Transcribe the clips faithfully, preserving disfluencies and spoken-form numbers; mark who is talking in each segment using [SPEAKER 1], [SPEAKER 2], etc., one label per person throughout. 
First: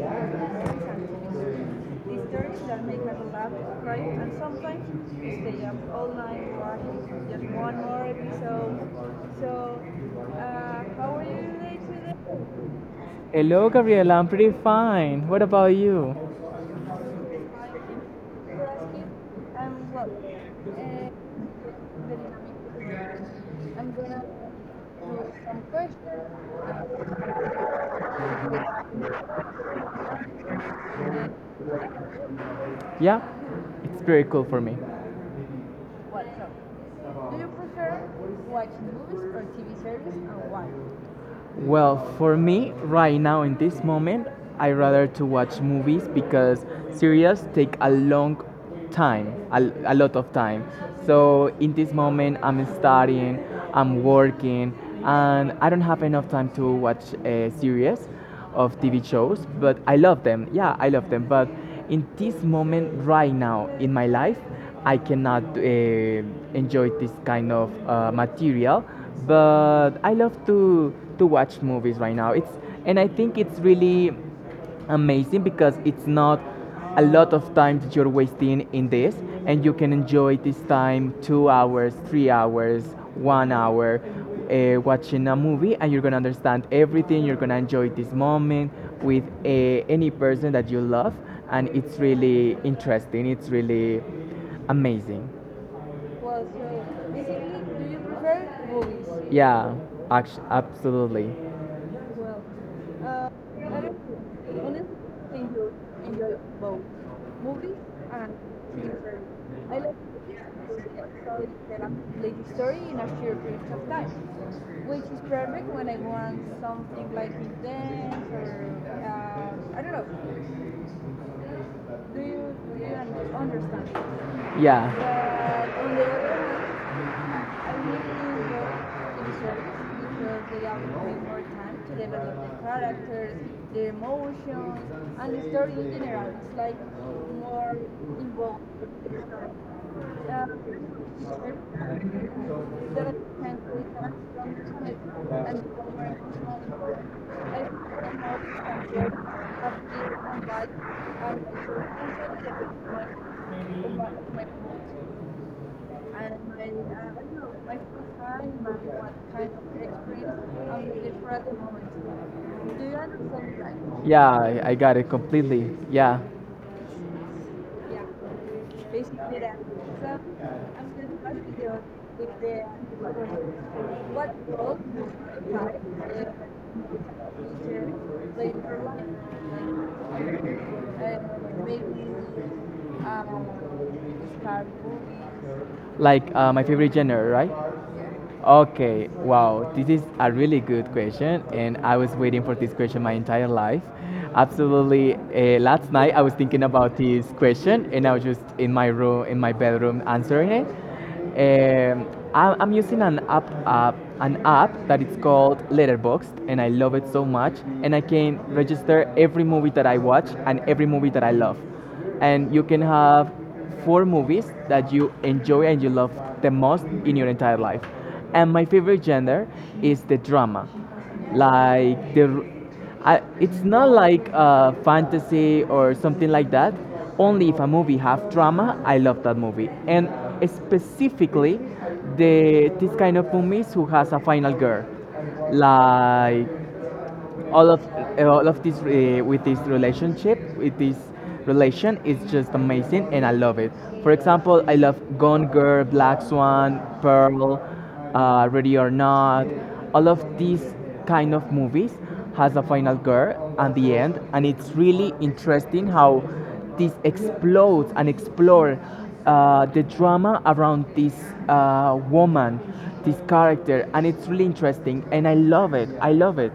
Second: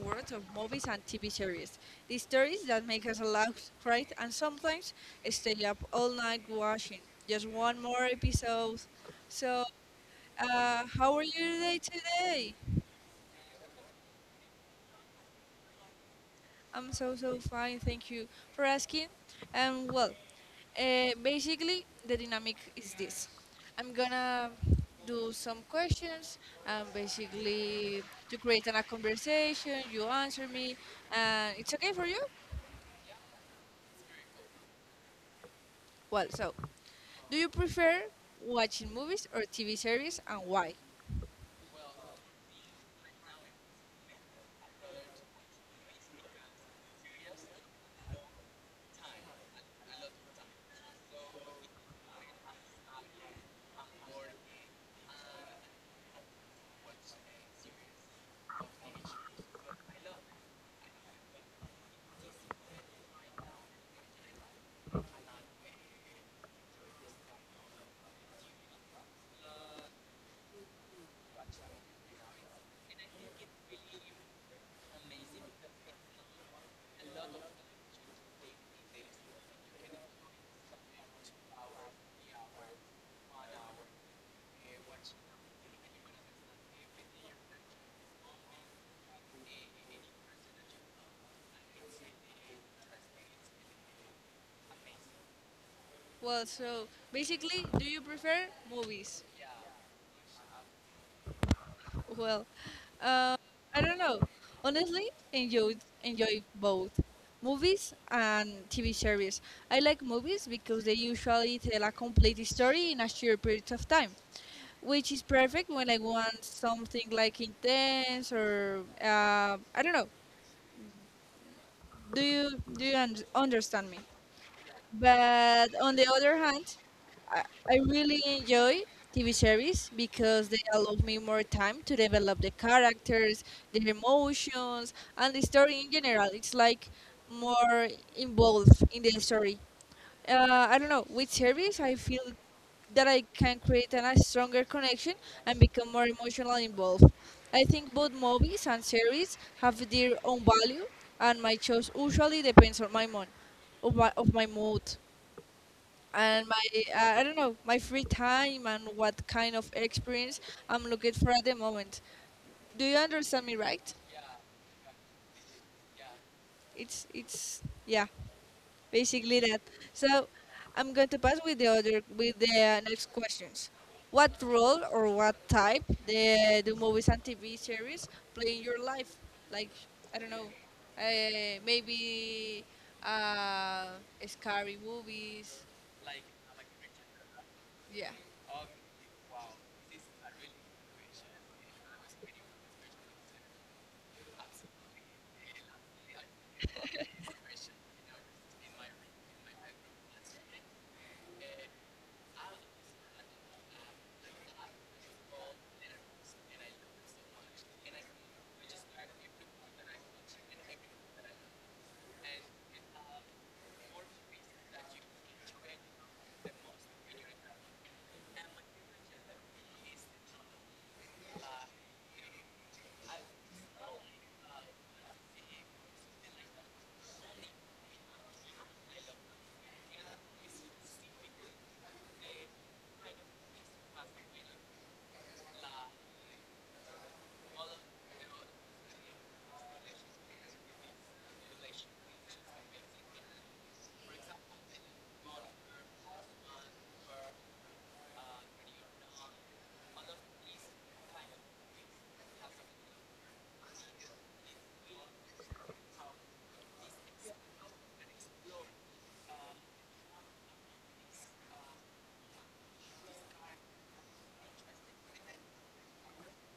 [SPEAKER 1] world of movies and T V series. The stories that make us laugh, cry, and sometimes stay up all night watching just one more episode. So, uh, how are you today today?
[SPEAKER 2] Hello, Gabriela. I'm pretty fine. What about you?
[SPEAKER 1] I'm so so fine, thank you for asking. Um, well, uh, Basically the dynamic is this: I'm gonna do some questions, and basically to create a conversation, you answer me, and it's okay for you.
[SPEAKER 2] Yeah, it's very cool for me.
[SPEAKER 1] Well, so do you prefer watching movies or T V series, and why?
[SPEAKER 2] Well, for me, right now in this moment, I rather to watch movies because series take a long time, a, a lot of time. So in this moment, I'm studying, I'm working, and I don't have enough time to watch a series. Of T V shows, but I love them. Yeah, I love them. But in this moment, right now in my life, I cannot uh, enjoy this kind of uh, material. But I love to to watch movies right now. It's and I think it's really amazing because it's not a lot of time that you're wasting in this, and you can enjoy this time two hours, three hours, one hour, uh, watching a movie, and you're gonna understand everything, you're gonna enjoy this moment with uh, any person that you love, and it's really interesting, it's really amazing.
[SPEAKER 1] Well, so basically, do you prefer movies?
[SPEAKER 2] Yeah. Act- absolutely.
[SPEAKER 1] Well, uh, I don't know. Honestly, enjoyed enjoy both movies and T V series. I like movies because they usually tell a complete story in a short period of time, which is perfect when I want something like intense or uh, I don't know. Do you do you un- understand me?
[SPEAKER 2] Yeah.
[SPEAKER 1] But on the other hand, I, I really enjoy T V series because they allow me more time to develop the characters, their emotions, and the story in general. It's like more involved in the story. Uh, I don't know, with series, I feel that I can create an, a stronger connection and become more emotionally involved. I think both movies and series have their own value, and my choice usually depends on my mood, of my, of my mood and my uh, I don't know, my free time and what kind of experience I'm looking for at the moment. Do you understand me right?
[SPEAKER 2] Yeah, I, I got it completely. Yeah,
[SPEAKER 1] It's it's yeah, basically that. So I'm going to pass with the other with the uh, next questions. What role or what type the the movies and T V series play in your life? Like I don't know, uh, maybe uh, scary movies.
[SPEAKER 2] like uh, my favorite genre, right?
[SPEAKER 1] Yeah.
[SPEAKER 2] Okay, wow, this is a really good question, and I was waiting for this question my entire life. Absolutely, uh, last night I was thinking about this question, and I was just in my room, in my bedroom, answering it. Um, I- I'm using an app, app, an app that is called Letterboxd, and I love it so much. And I can register every movie that I watch and every movie that I love, and you can have four movies that you enjoy and you love the most in your entire life. And my favorite genre is the drama, like the. I, it's not like uh, fantasy or something like that. Only if a movie have drama, I love that movie. And specifically, the this kind of movies who has a final girl, like all of uh, all of this uh, with this relationship with this relation is just amazing, and I love it. For example, I love Gone Girl, Black Swan, Pearl, uh, Ready or Not. All of these kind of movies has a final girl at the end, and it's really interesting how this explodes and explore uh, the drama around this uh, woman, this character, and it's really interesting, and I love it, I love it.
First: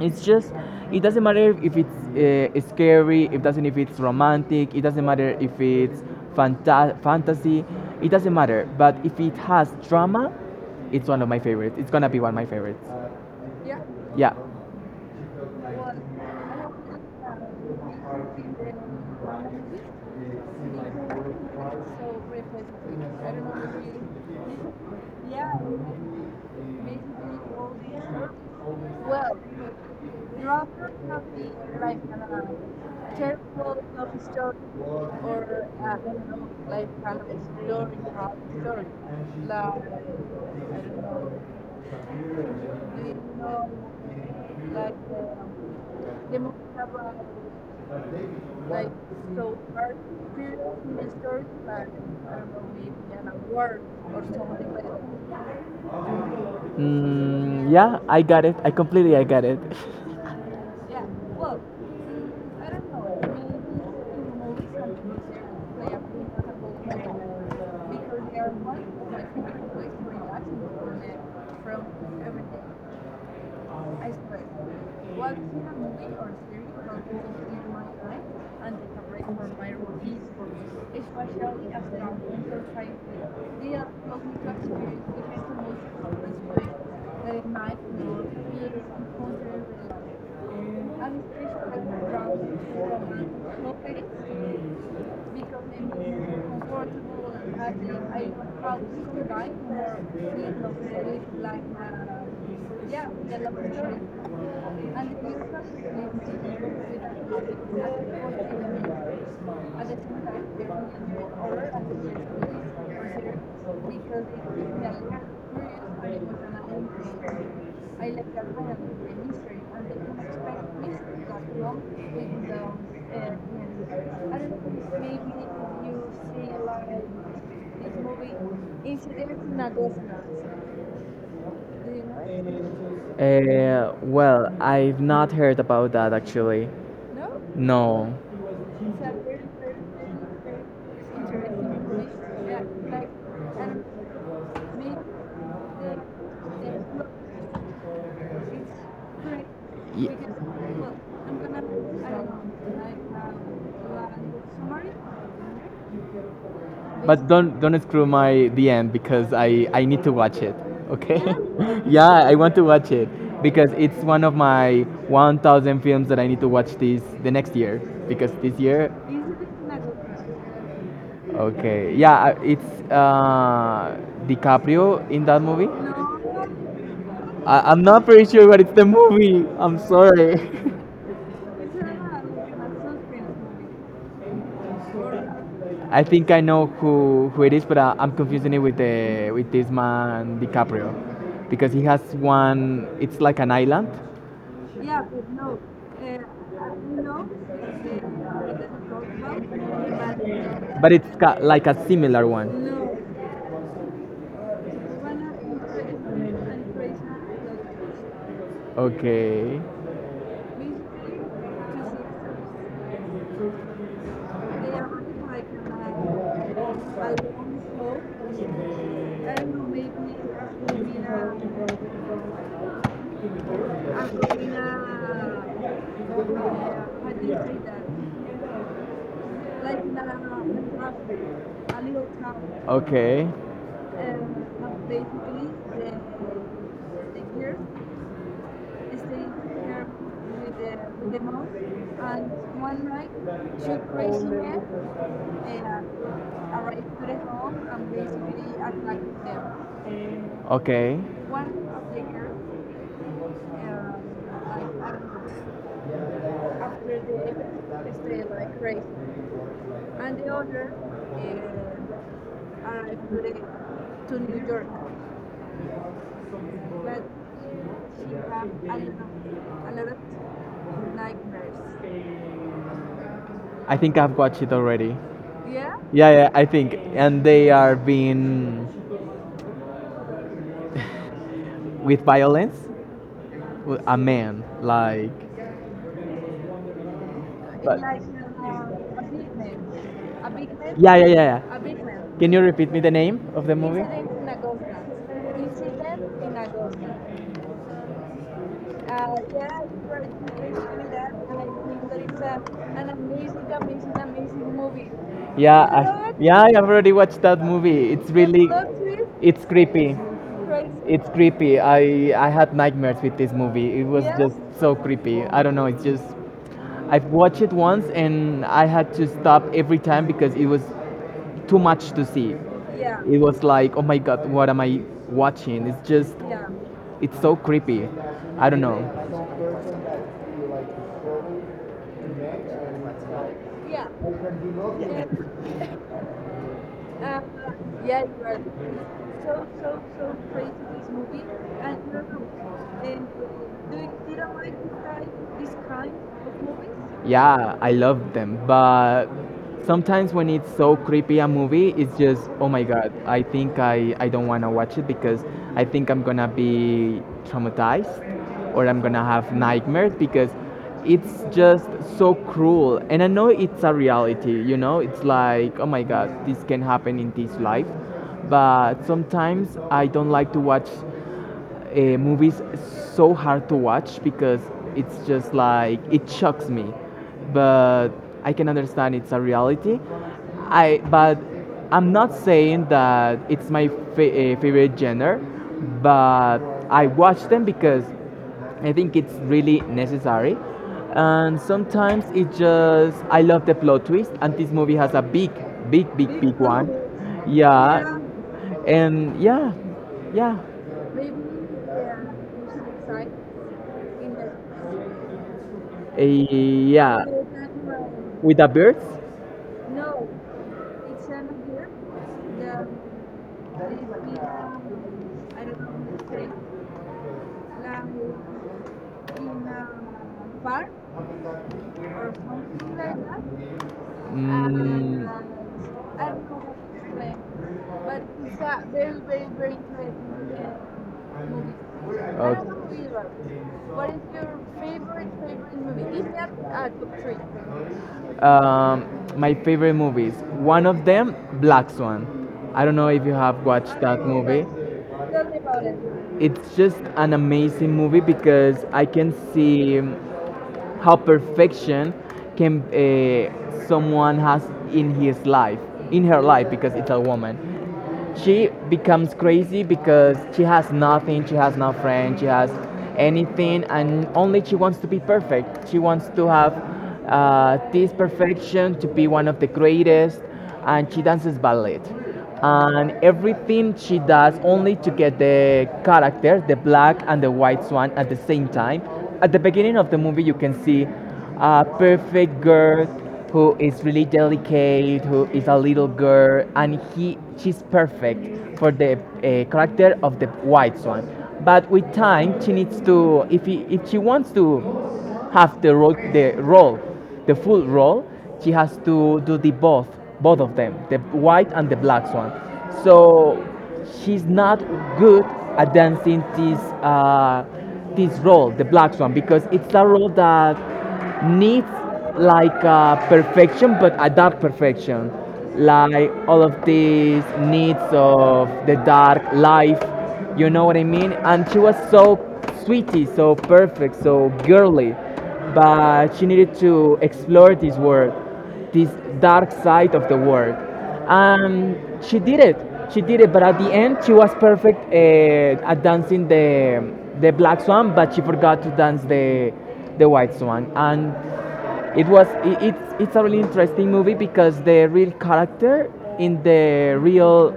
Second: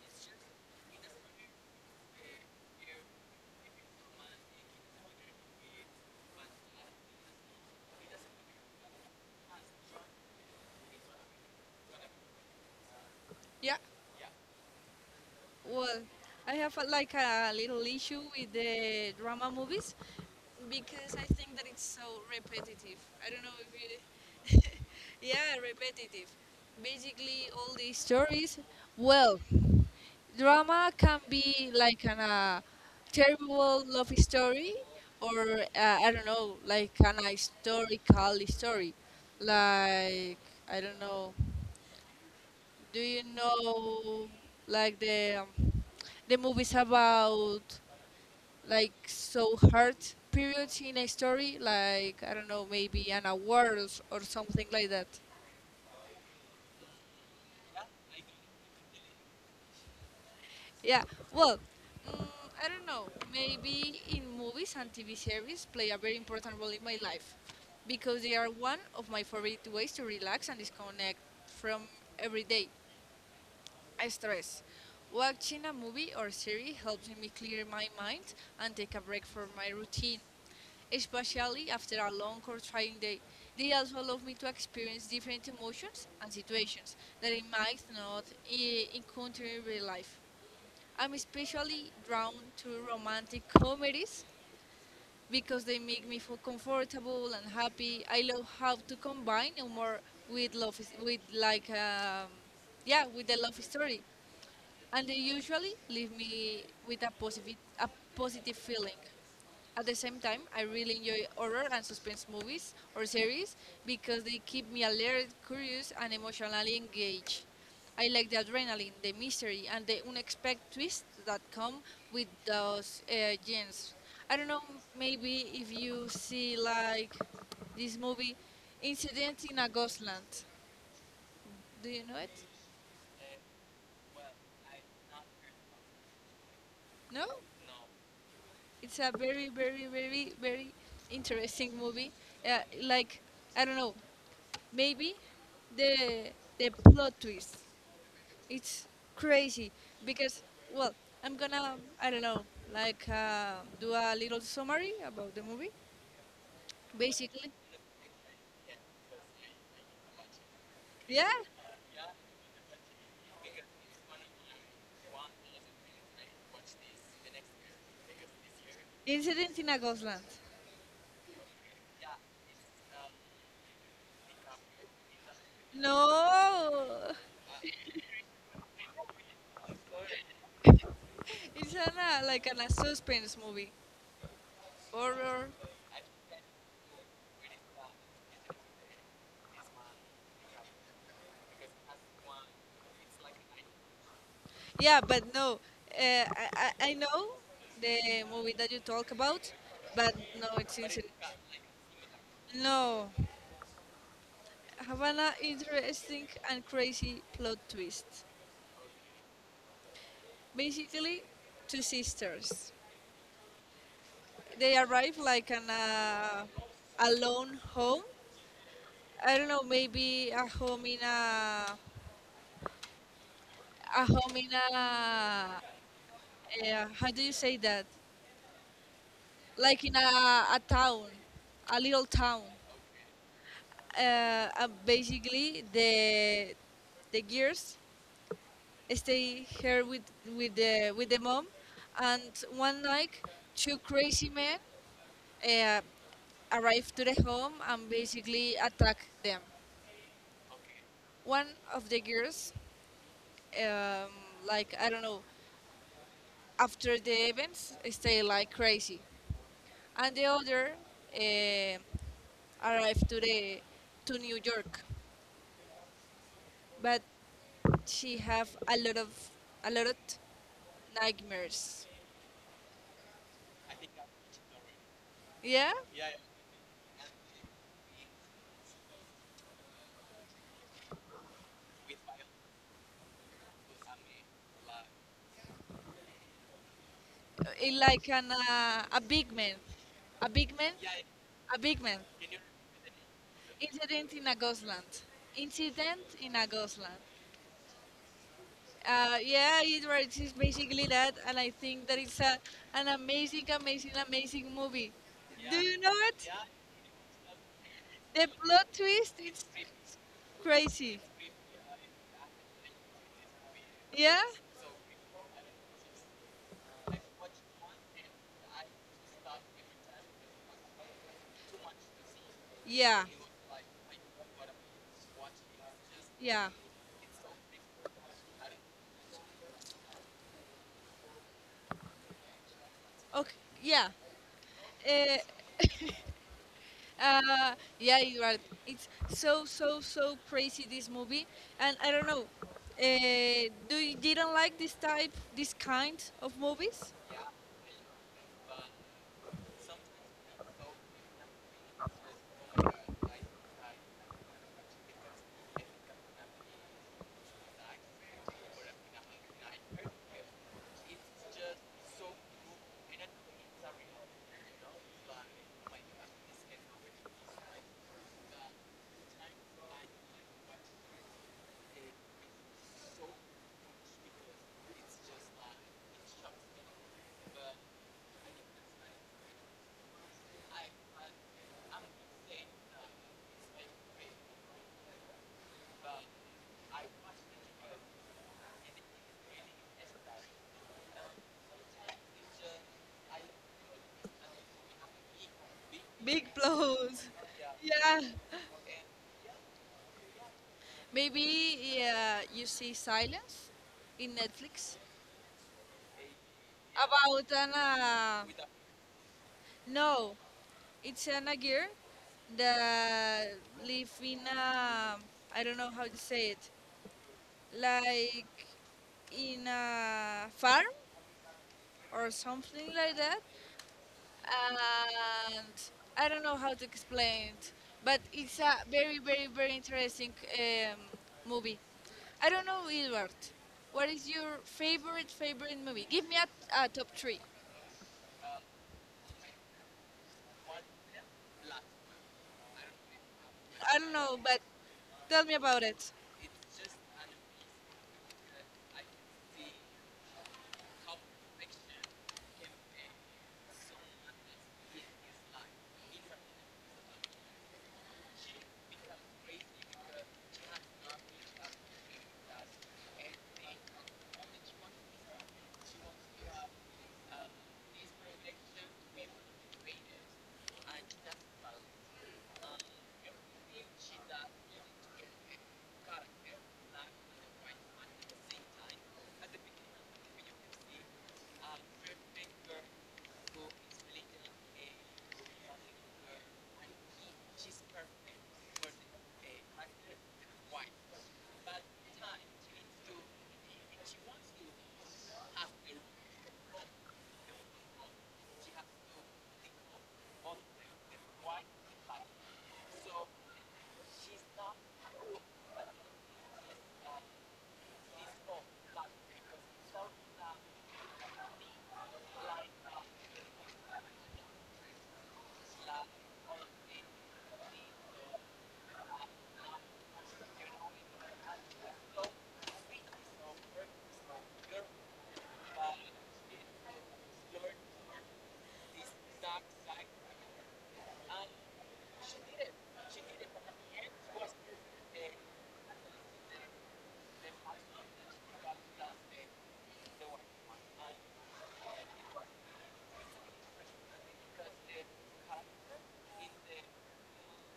[SPEAKER 2] It's just, it doesn't matter if it's uh, scary, it doesn't if it's romantic, it doesn't matter if it's fanta- fantasy, it doesn't matter, but if it has drama, it's one of my favorites, it's gonna be one of my favorites.
[SPEAKER 1] Yeah.
[SPEAKER 2] Yeah.
[SPEAKER 1] Well, I have a, like a little issue with the drama movies because I think that it's so repetitive. I don't know if you. Yeah, repetitive. Basically, all these stories. Well, drama can be like an uh, terrible love story or uh, I don't know, like an historical story. Like, I don't know. Do you know like the um, the movies about like so hard periods in a story, like I don't know, maybe an award or, s- or something like that.
[SPEAKER 2] Mm, yeah, I got it, I completely, I got it.
[SPEAKER 1] Yeah. Well, mm, I don't know. Maybe in movies and T V series play a very important role in my life because they are one of my favorite ways to relax and disconnect from every day. I stress. Watching a movie or series helps me clear my mind and take a break from my routine, especially after a long or trying day. They also allow me to experience different emotions and situations that I might not eh, encounter in real life. I'm especially drawn to romantic comedies because they make me feel comfortable and happy. I love how to combine humor with love, is- with like, um, yeah, with the love story, and they usually leave me with a positive a positive feeling. At the same time, I really enjoy horror and suspense movies or series because they keep me alert, curious, and emotionally engaged. I like the adrenaline, the mystery, and the unexpected twists that come with those uh, genes. I don't know, maybe if you see like this movie, Incident in a Ghostland. Do you know it?
[SPEAKER 2] Uh, well, I've not heard about that, actually.
[SPEAKER 1] No?
[SPEAKER 2] No.
[SPEAKER 1] It's a very, very, very, very interesting movie. Uh, like, I don't know, maybe the the plot twist. It's crazy
[SPEAKER 2] Ye-
[SPEAKER 1] because, well, I'm gonna, I don't know, like uh, do a little summary about the movie.
[SPEAKER 2] But
[SPEAKER 1] Basically,
[SPEAKER 2] don't don't screw my D M because I I need to watch it. Okay?
[SPEAKER 1] yeah,
[SPEAKER 2] Yeah, I want to watch it because it's one of my one thousand films that I need to watch this the next year because this year.
[SPEAKER 1] Incident in a Ghostland.
[SPEAKER 2] Okay, yeah, I- it's uh, DiCaprio in that movie.
[SPEAKER 1] No,
[SPEAKER 2] I, I'm not pretty sure what it's the movie. I'm sorry.
[SPEAKER 1] it's an, uh, like an, a suspense movie, horror.
[SPEAKER 2] I think I know who, who it is, but I, I'm confusing it with the with this man DiCaprio because he has one. It's like an island.
[SPEAKER 1] Yeah, but no, uh, I, I I know the movie that you talk about, but no, it's
[SPEAKER 2] But
[SPEAKER 1] insane.
[SPEAKER 2] it's ca- like a similar one.
[SPEAKER 1] No, have an interesting and crazy plot twist.
[SPEAKER 2] Okay,
[SPEAKER 1] Basically, two sisters. They arrive like an uh, alone home. I don't know, maybe a home in a a home in a uh, how do you say that? Like in a, a town, a little town.
[SPEAKER 2] okay,
[SPEAKER 1] Uh, uh, basically, the the girls stay here with with the with the mom, and one night, two crazy men uh, arrive to the home and basically attack them.
[SPEAKER 2] okay.
[SPEAKER 1] One of the girls, um, like I don't know, after the events, stay like crazy, and the other uh, arrived to the to New York, but she have a lot of a lot of nightmares.
[SPEAKER 2] I think I've watched it already.
[SPEAKER 1] Yeah,
[SPEAKER 2] Yeah, yeah, I think. And they are being with violence, w- a man, like.
[SPEAKER 1] it
[SPEAKER 2] But
[SPEAKER 1] like an uh, a big man, a big man,
[SPEAKER 2] yeah, yeah, yeah,
[SPEAKER 1] a big man.
[SPEAKER 2] yeah. Can you repeat me the name of the movie?
[SPEAKER 1] Incident in a Ghostland. Incident in a Ghostland. Uh, yeah, it writes. It's basically that, and I think that it's a, an amazing, amazing, amazing movie. Do
[SPEAKER 2] Yeah,
[SPEAKER 1] you know
[SPEAKER 2] I,
[SPEAKER 1] it?
[SPEAKER 2] yeah, I already watched that movie. It's
[SPEAKER 1] The
[SPEAKER 2] really,
[SPEAKER 1] plot twist,
[SPEAKER 2] it's
[SPEAKER 1] it's
[SPEAKER 2] creepy.
[SPEAKER 1] crazy.
[SPEAKER 2] It's creepy. I I had nightmares with this movie. It was
[SPEAKER 1] Yeah,
[SPEAKER 2] just so creepy. I don't know. It's just, I've watched it once and I had to stop every time because it was too much to see.
[SPEAKER 1] yeah,
[SPEAKER 2] It was like, oh my god, what am I watching? It's just,
[SPEAKER 1] yeah.
[SPEAKER 2] it's so creepy. I don't know.
[SPEAKER 1] Okay, yeah. Uh, Uh, yeah, you. It's so so so crazy this movie, and I don't know. Uh, do you didn't like this type, this kind of movies?
[SPEAKER 2] Yeah, I love them, but sometimes when it's so creepy a movie, it's just oh my god. I think I I don't want to watch it because I think I'm gonna be traumatized or I'm gonna have nightmares because it's just so cruel. And I know it's a reality, you know it's like oh my god, this can happen in this life, but sometimes I don't like to watch uh, movies so hard to watch because it's just like it shocks me, but I can understand it's a reality. I, but I'm not saying that it's my fa- uh, favorite genre, but I watch them because I think it's really necessary, and sometimes it just I love the plot twist, and this movie has a big, big, big,
[SPEAKER 1] Big
[SPEAKER 2] big one.
[SPEAKER 1] blows.
[SPEAKER 2] Yeah.
[SPEAKER 1] Yeah.
[SPEAKER 2] Yeah. And yeah. Yeah.
[SPEAKER 1] Maybe yeah, you see Silence in Netflix
[SPEAKER 2] Eh, yeah,
[SPEAKER 1] about an. Uh,
[SPEAKER 2] with the birds.
[SPEAKER 1] no, it's an a girl that live in a. I don't know how to say it. Like in a farm or something like that.
[SPEAKER 2] Mm,
[SPEAKER 1] And I don't know how to explain it, but it's a very, very, very
[SPEAKER 2] okay.
[SPEAKER 1] interesting um, movie. I don't know, Edward. What is your favorite, favorite movie? Give me a, a top three.
[SPEAKER 2] Um, my favorite movies. One of them, Black Swan. I don't know if you have
[SPEAKER 1] I
[SPEAKER 2] watched
[SPEAKER 1] don't
[SPEAKER 2] that
[SPEAKER 1] know, but
[SPEAKER 2] movie.
[SPEAKER 1] tell me about it.
[SPEAKER 2] It's just an amazing movie because I can see how perfection can uh, someone has in his life, in her life, because it's a woman. She becomes crazy because she has nothing, she has no friend, she has anything, and only she wants to be perfect. She wants to have uh, this perfection to be one of the greatest, and she dances ballet. And everything she does only to get the character, the black and the white swan, at the same time. At the beginning of the movie, you can see a perfect girl who is really delicate, who is a little girl, and he she's perfect for the uh, character of the white swan. But with time, she needs to if he, if she wants to have the role, the role, the full role, she has to do the both, both of them, the white and the black swan. So she's not good at dancing this uh, this role, the black swan, because it's a role that needs like uh, perfection, but a dark perfection. Like all of these needs of the dark life, you know what I mean? And she was so sweetie, so perfect, so girly, but she needed to explore this world, this dark side of the world. And she did it. She did it. But at the end, she was perfect uh, at dancing the the black swan, but she forgot to dance the the white swan. And it was it, it's it's a really interesting movie because the real character in the real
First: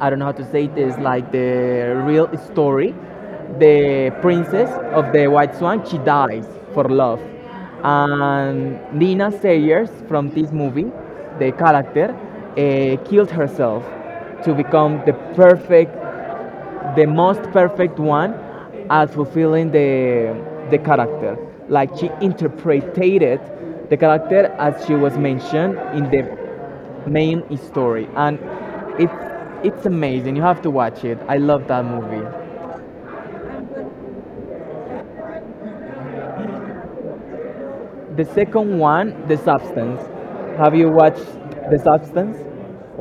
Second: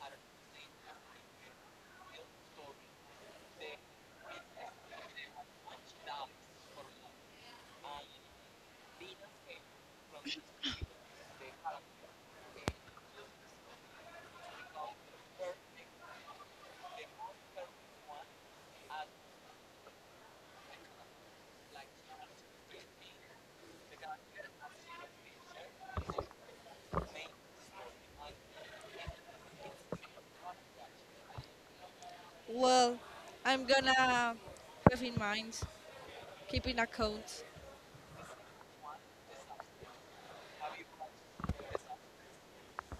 [SPEAKER 2] I don't know how to say this, like the real story, the princess of the White Swan, she dies for love. And Nina Sayers from this movie, the character, uh, killed herself to become the perfect the most perfect one at fulfilling the, the character. Like she interpreted the character as she was mentioned in the main story, and it's it's amazing. You have to watch it. I love that movie.
[SPEAKER 1] Well, I'm gonna have in mind, keep in account.
[SPEAKER 2] The second one, The Substance. Have you watched The Substance?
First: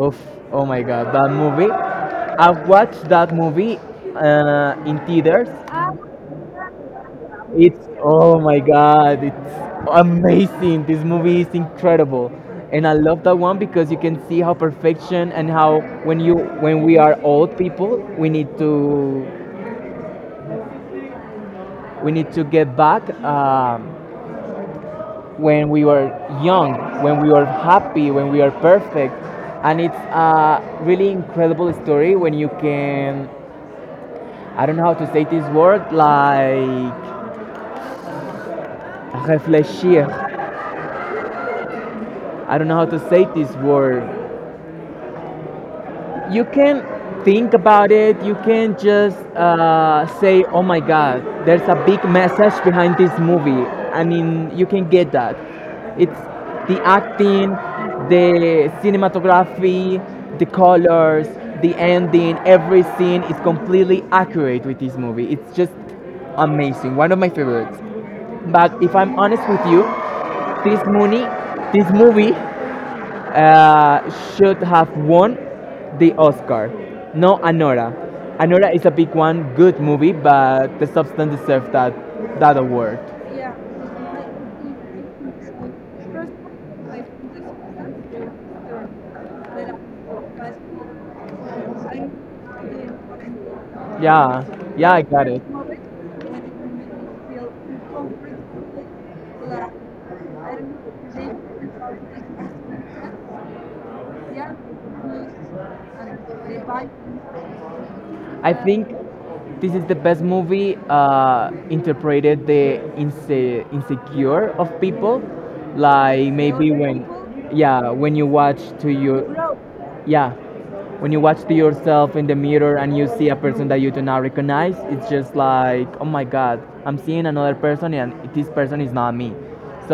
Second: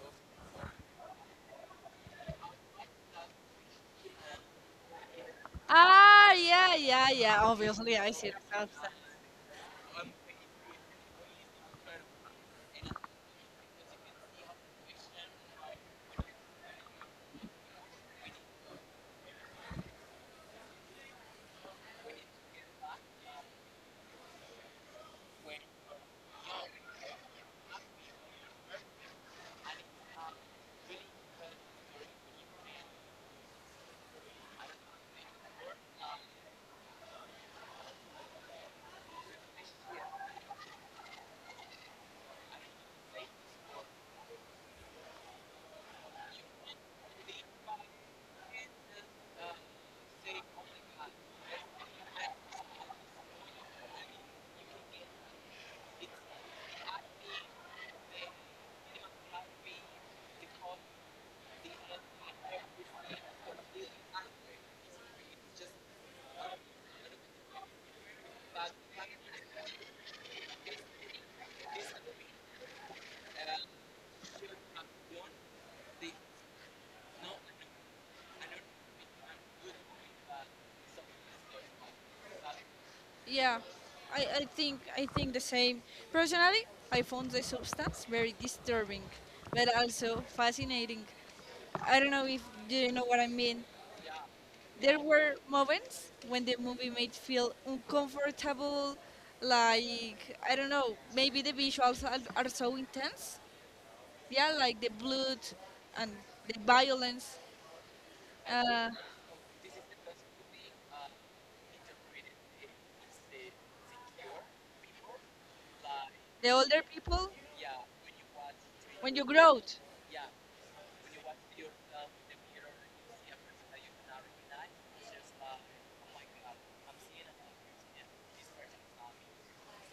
[SPEAKER 2] Oof, oh my God, that movie. I've watched that movie uh, in theaters.
[SPEAKER 1] Ah, yeah, yeah, yeah.
[SPEAKER 2] It's
[SPEAKER 1] Obviously, I see
[SPEAKER 2] oh
[SPEAKER 1] the
[SPEAKER 2] my
[SPEAKER 1] salsa.
[SPEAKER 2] god, it's amazing. This movie is incredible. And I love that one because you can see how perfection and how when you when we are old people, we need to, we need to get back um, when we were young, when we were happy, when we are perfect. And it's a really incredible story when you can I don't know how to say this word like reflexir. I don't know how to say this word. You can think about it, you can just uh, say oh my god there's a big message behind this movie. I mean, you can get that. It's the acting, the cinematography, the colors, the ending, every scene is completely accurate with this movie. It's just amazing, one of my favorites. But if I'm honest with you, this movie this movie uh, should have won the Oscar. No, Anora. Anora is a big one, good movie, but The Substance deserved that that award.
[SPEAKER 1] Yeah, I, I think I think the same. Personally, I found the substance very disturbing, but also fascinating. I don't know if you know what I mean.
[SPEAKER 2] Yeah, yeah,
[SPEAKER 1] There
[SPEAKER 2] I got
[SPEAKER 1] were
[SPEAKER 2] it.
[SPEAKER 1] moments when the movie made feel uncomfortable, like I don't know, maybe the visuals are, are so intense. Yeah, like the blood and the violence,
[SPEAKER 2] I think
[SPEAKER 1] uh,
[SPEAKER 2] this is the best movie uh, interpreted the inse- insecure of people. Like
[SPEAKER 1] the
[SPEAKER 2] maybe
[SPEAKER 1] older
[SPEAKER 2] when,
[SPEAKER 1] people.
[SPEAKER 2] yeah, when you watch to
[SPEAKER 1] When you
[SPEAKER 2] your,
[SPEAKER 1] grow,
[SPEAKER 2] yeah, when you watch to yourself in the mirror and you see a person that you do not recognize, it's just like, oh my god, I'm seeing another person, and this person is not me.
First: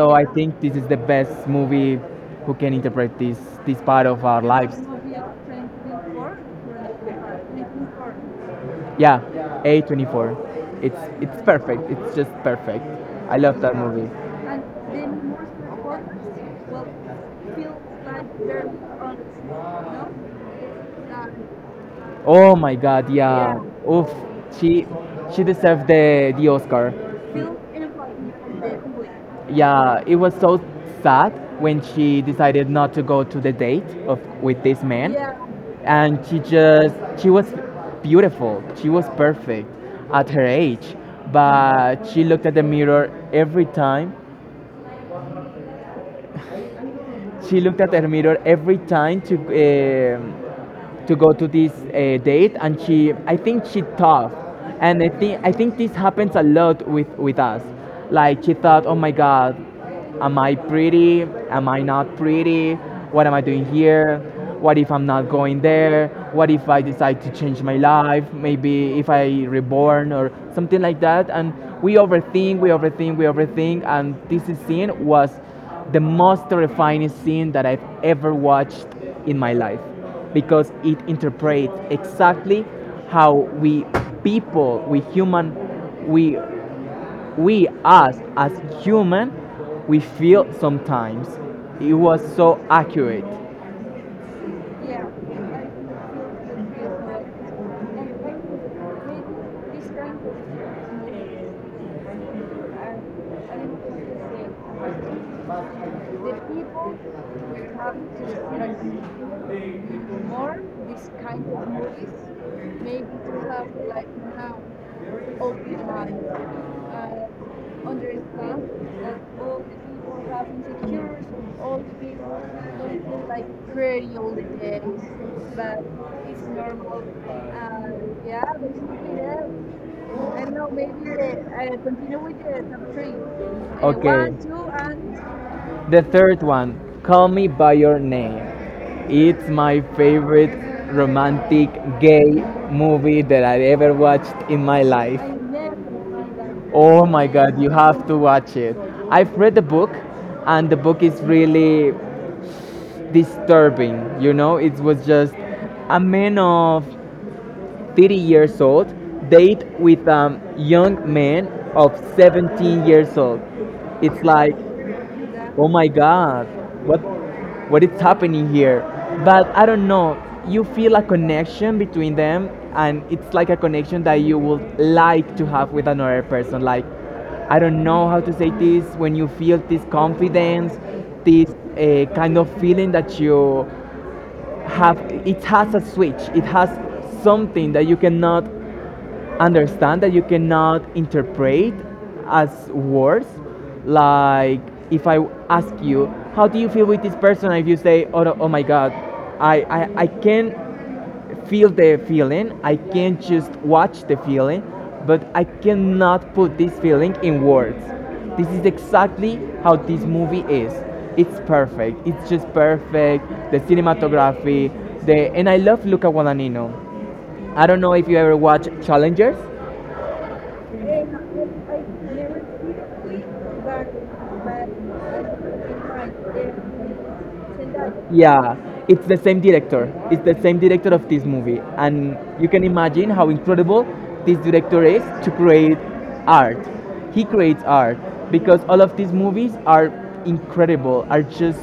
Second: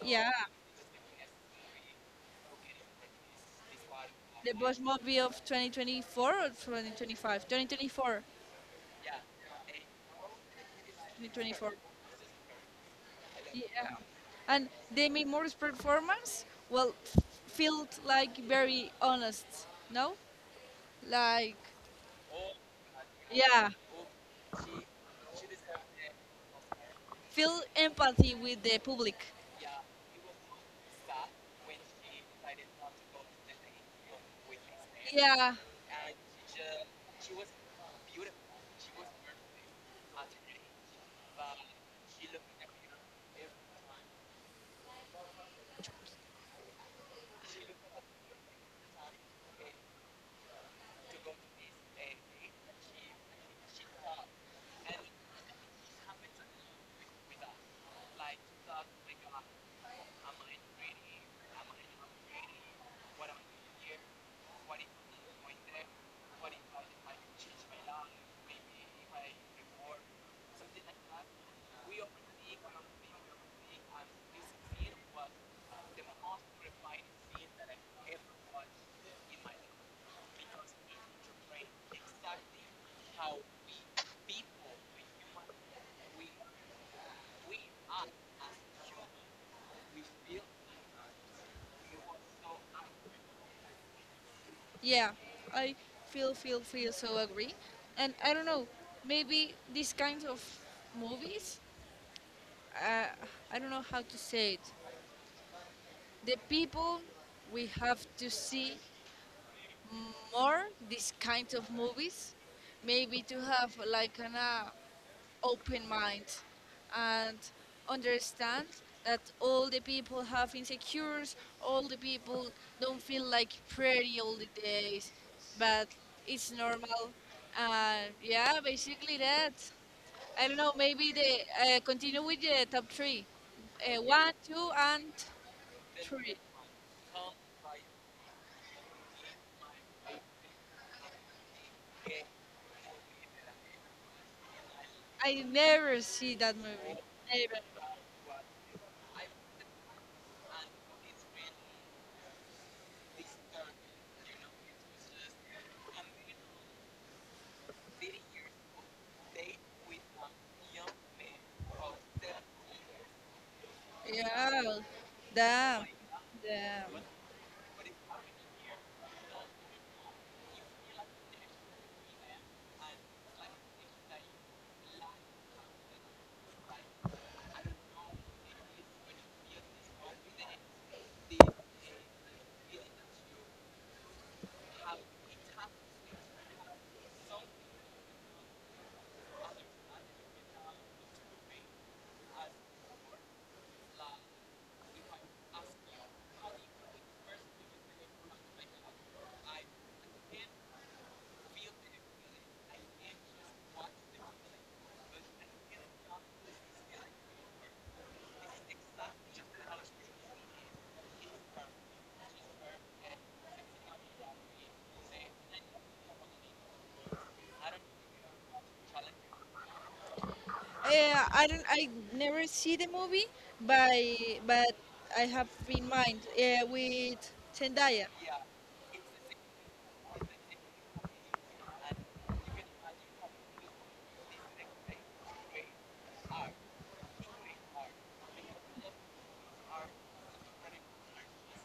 [SPEAKER 1] so
[SPEAKER 2] I
[SPEAKER 1] yeah,
[SPEAKER 2] think this is the best movie who can interpret this, this part of our
[SPEAKER 1] the life.
[SPEAKER 2] lives.
[SPEAKER 1] Boss movie of twenty twenty-four or twenty twenty-five? twenty twenty-four.
[SPEAKER 2] Yeah, A twenty-four. It's it's
[SPEAKER 1] twenty twenty-four.
[SPEAKER 2] perfect. It's just perfect. I love that
[SPEAKER 1] Yeah.
[SPEAKER 2] movie.
[SPEAKER 1] And Demi Moore's performance, well, f- felt like very honest, no? Like,
[SPEAKER 2] Oh my god, yeah.
[SPEAKER 1] yeah.
[SPEAKER 2] Oof. She she deserved the the Oscar.
[SPEAKER 1] Feel empathy with the public.
[SPEAKER 2] Yeah, it was so sad when she decided not to go to the date of with this man,
[SPEAKER 1] Yeah,
[SPEAKER 2] and she just she was beautiful. She was perfect at her age, but she looked at the mirror every time. She looked at her mirror every time to um to go to this uh, date, and she, I think she thought, and I think I think this happens a lot with with us. Like she thought, oh my god, am I pretty? Am I not pretty? What am I doing here? What if I'm not going there? What if I decide to change my life? Maybe if I reborn or something like that. And we overthink, we overthink, we overthink. And this scene was the most terrifying scene that I've ever watched in my life because it interprets exactly how we people, we human, we we us as human, we feel sometimes. It was so accurate. I
[SPEAKER 1] yeah. I feel, feel, feel so agree. And I don't know, maybe these kinds of movies, uh, I don't know how to say it. The people, we have to see more these kinds of movies, maybe to have like an uh, open mind and understand that all the people have insecures, all the people don't feel like pretty all the days, but it's normal. And yeah, basically that. I don't know, maybe they uh, continue with the top three. Uh, one,
[SPEAKER 2] Okay.
[SPEAKER 1] two, and
[SPEAKER 2] The
[SPEAKER 1] three.
[SPEAKER 2] third one, Call Me By Your Name. It's my favorite romantic gay movie that I ever watched in my life.
[SPEAKER 1] I never see that movie.
[SPEAKER 2] Oh my
[SPEAKER 1] Never.
[SPEAKER 2] god, you have to watch it. I've read the book, and the book is really disturbing. You know, it was just a man of thirty years old date with a young man of seventeen years old. It's like,
[SPEAKER 1] Yeah, well,
[SPEAKER 2] oh
[SPEAKER 1] damn.
[SPEAKER 2] my god,
[SPEAKER 1] Damn.
[SPEAKER 2] what what is happening here? But I don't know, you feel a connection between them, and it's like a connection that you would like to have with another person. Like, I don't know how to say this. When you feel this confidence, this uh, kind of feeling that you have, it has a switch, it has something that you cannot understand, that you cannot interpret as words. Like, if I ask you, how do you feel with this person? If you say, oh, no- oh my God, I, I, I can feel the feeling, I can just watch the feeling, but I cannot put this feeling in words. This is exactly how this movie is. It's perfect. It's just perfect. The cinematography, the and I love Luca Guadagnino. I don't know if you ever watch Challengers.
[SPEAKER 1] Uh, I don't. I never see the movie, but but I have in mind uh, with Zendaya.
[SPEAKER 2] Yeah, it's the same director. It's the same director of this movie, and you can imagine how incredible this director is to create art. He creates art because all of these movies are incredible. Are just,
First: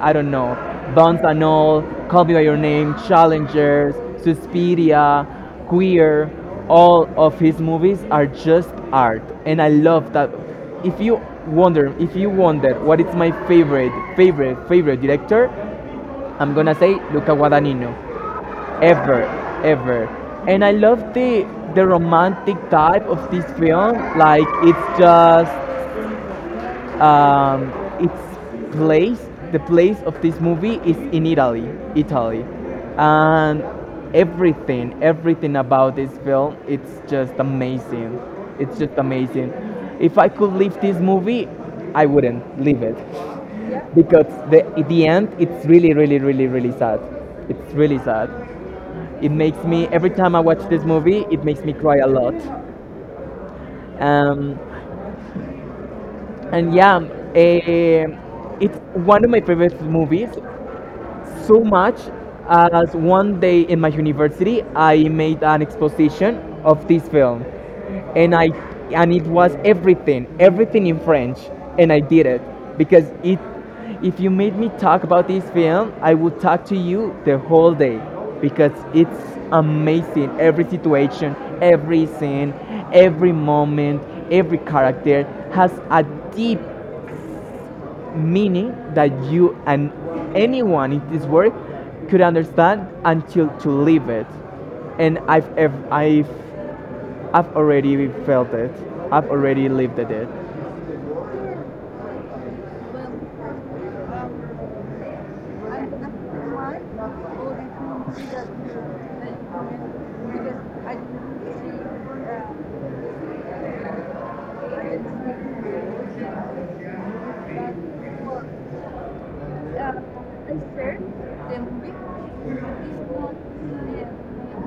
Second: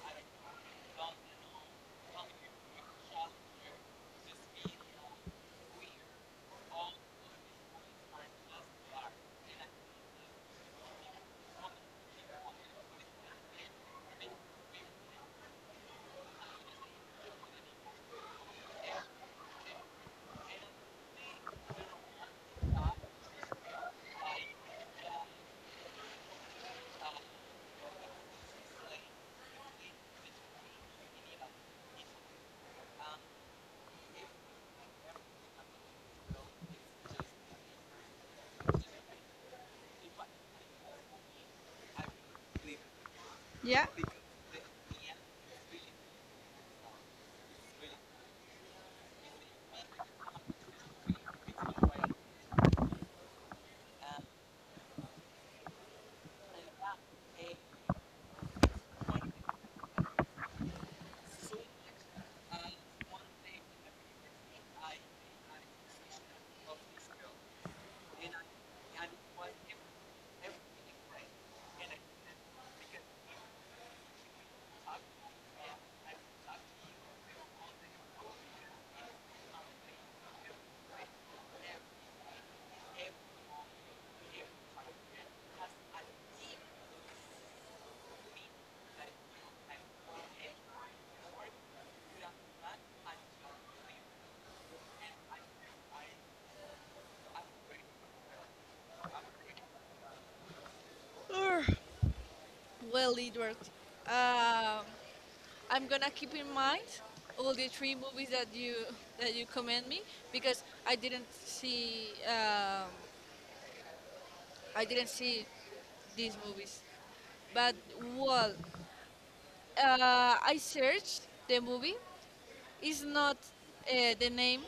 [SPEAKER 2] I don't know, Bones and All, Call Me by Your Name, Challengers, Suspiria, Queer. All of his movies are just art, and I love that. If you wonder, if you wonder what is my favorite, favorite, favorite director, I'm gonna say Luca Guadagnino. Ever, ever. And I love the the romantic type of this film. Like, it's just um, its place. The place of this movie is in Italy, Italy, and everything, everything about this film, it's just amazing. It's just amazing. If I could leave this movie, I wouldn't leave it,
[SPEAKER 1] Yeah.
[SPEAKER 2] because the at the end it's really really really really sad. It's really sad. It makes me, every time I watch this movie, it makes me cry a lot. Um, and yeah, eh, it's one of my favorite movies, so much as one day in my university I made an exposition of this film, and I and it was everything, everything in French, and I did it, because, it if you made me talk about this film, I would talk to you the whole day, because it's amazing. Every situation, every scene, every moment, every character has a deep meaning that you, and anyone in this world, could understand until to live it. And I've, ev- I've, I've already felt it. I've already lived it.
[SPEAKER 1] Ugh. Well, Edward, um, I'm gonna keep in mind all the three movies that you that you commend me because I didn't see um, I didn't see these movies. But well, uh, I searched the movie. It's not uh, the name.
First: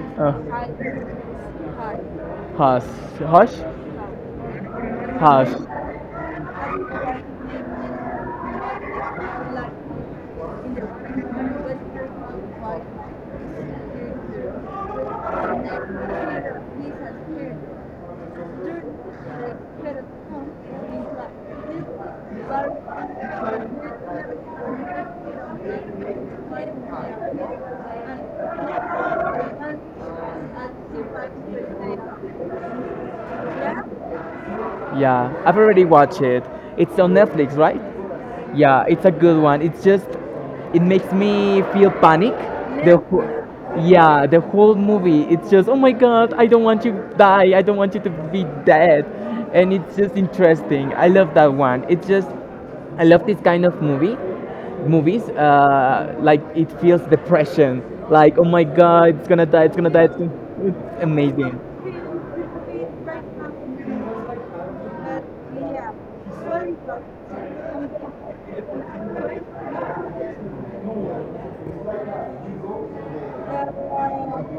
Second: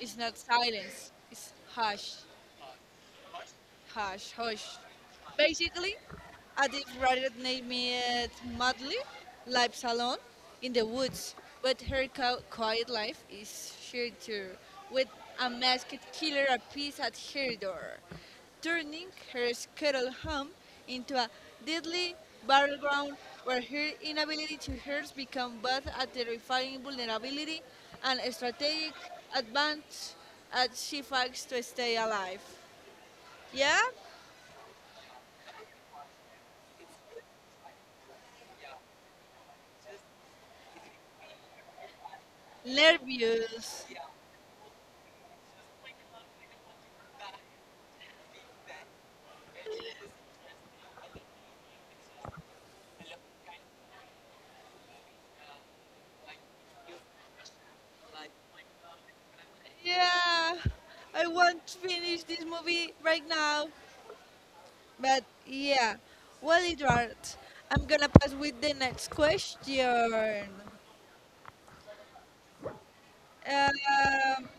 [SPEAKER 1] It's
[SPEAKER 2] Uh,
[SPEAKER 1] not Silence. It's Hush.
[SPEAKER 2] hush, hush,
[SPEAKER 1] Hush, hush.
[SPEAKER 2] hush.
[SPEAKER 1] Basically, a deep writer named it Madly Life Salon in the woods, but her co- quiet life is sheltered with a masked killer appears at her door, turning her skittle home into a deadly battleground where her inability to hurt becomes both a terrifying vulnerability and a strategic advantage as she fights to stay alive. Yeah?
[SPEAKER 2] Yeah, I've already watched it. It's on Netflix, right? Yeah, it's a good one. It's just, it makes me feel panic. The whole,
[SPEAKER 1] Nervous.
[SPEAKER 2] yeah, the whole movie. It's just, oh my god, I don't want you to die. I don't want you to be dead. And it's just interesting. I love that one. It's just, I love this kind of movie, movies. Uh, like it feels depression. Like, oh my god, it's gonna die. It's gonna die. It's, gonna,
[SPEAKER 1] Yeah,
[SPEAKER 2] it's
[SPEAKER 1] I
[SPEAKER 2] amazing.
[SPEAKER 1] want to finish this movie right now. But yeah, well, Edward, I'm gonna pass with the next question. Um,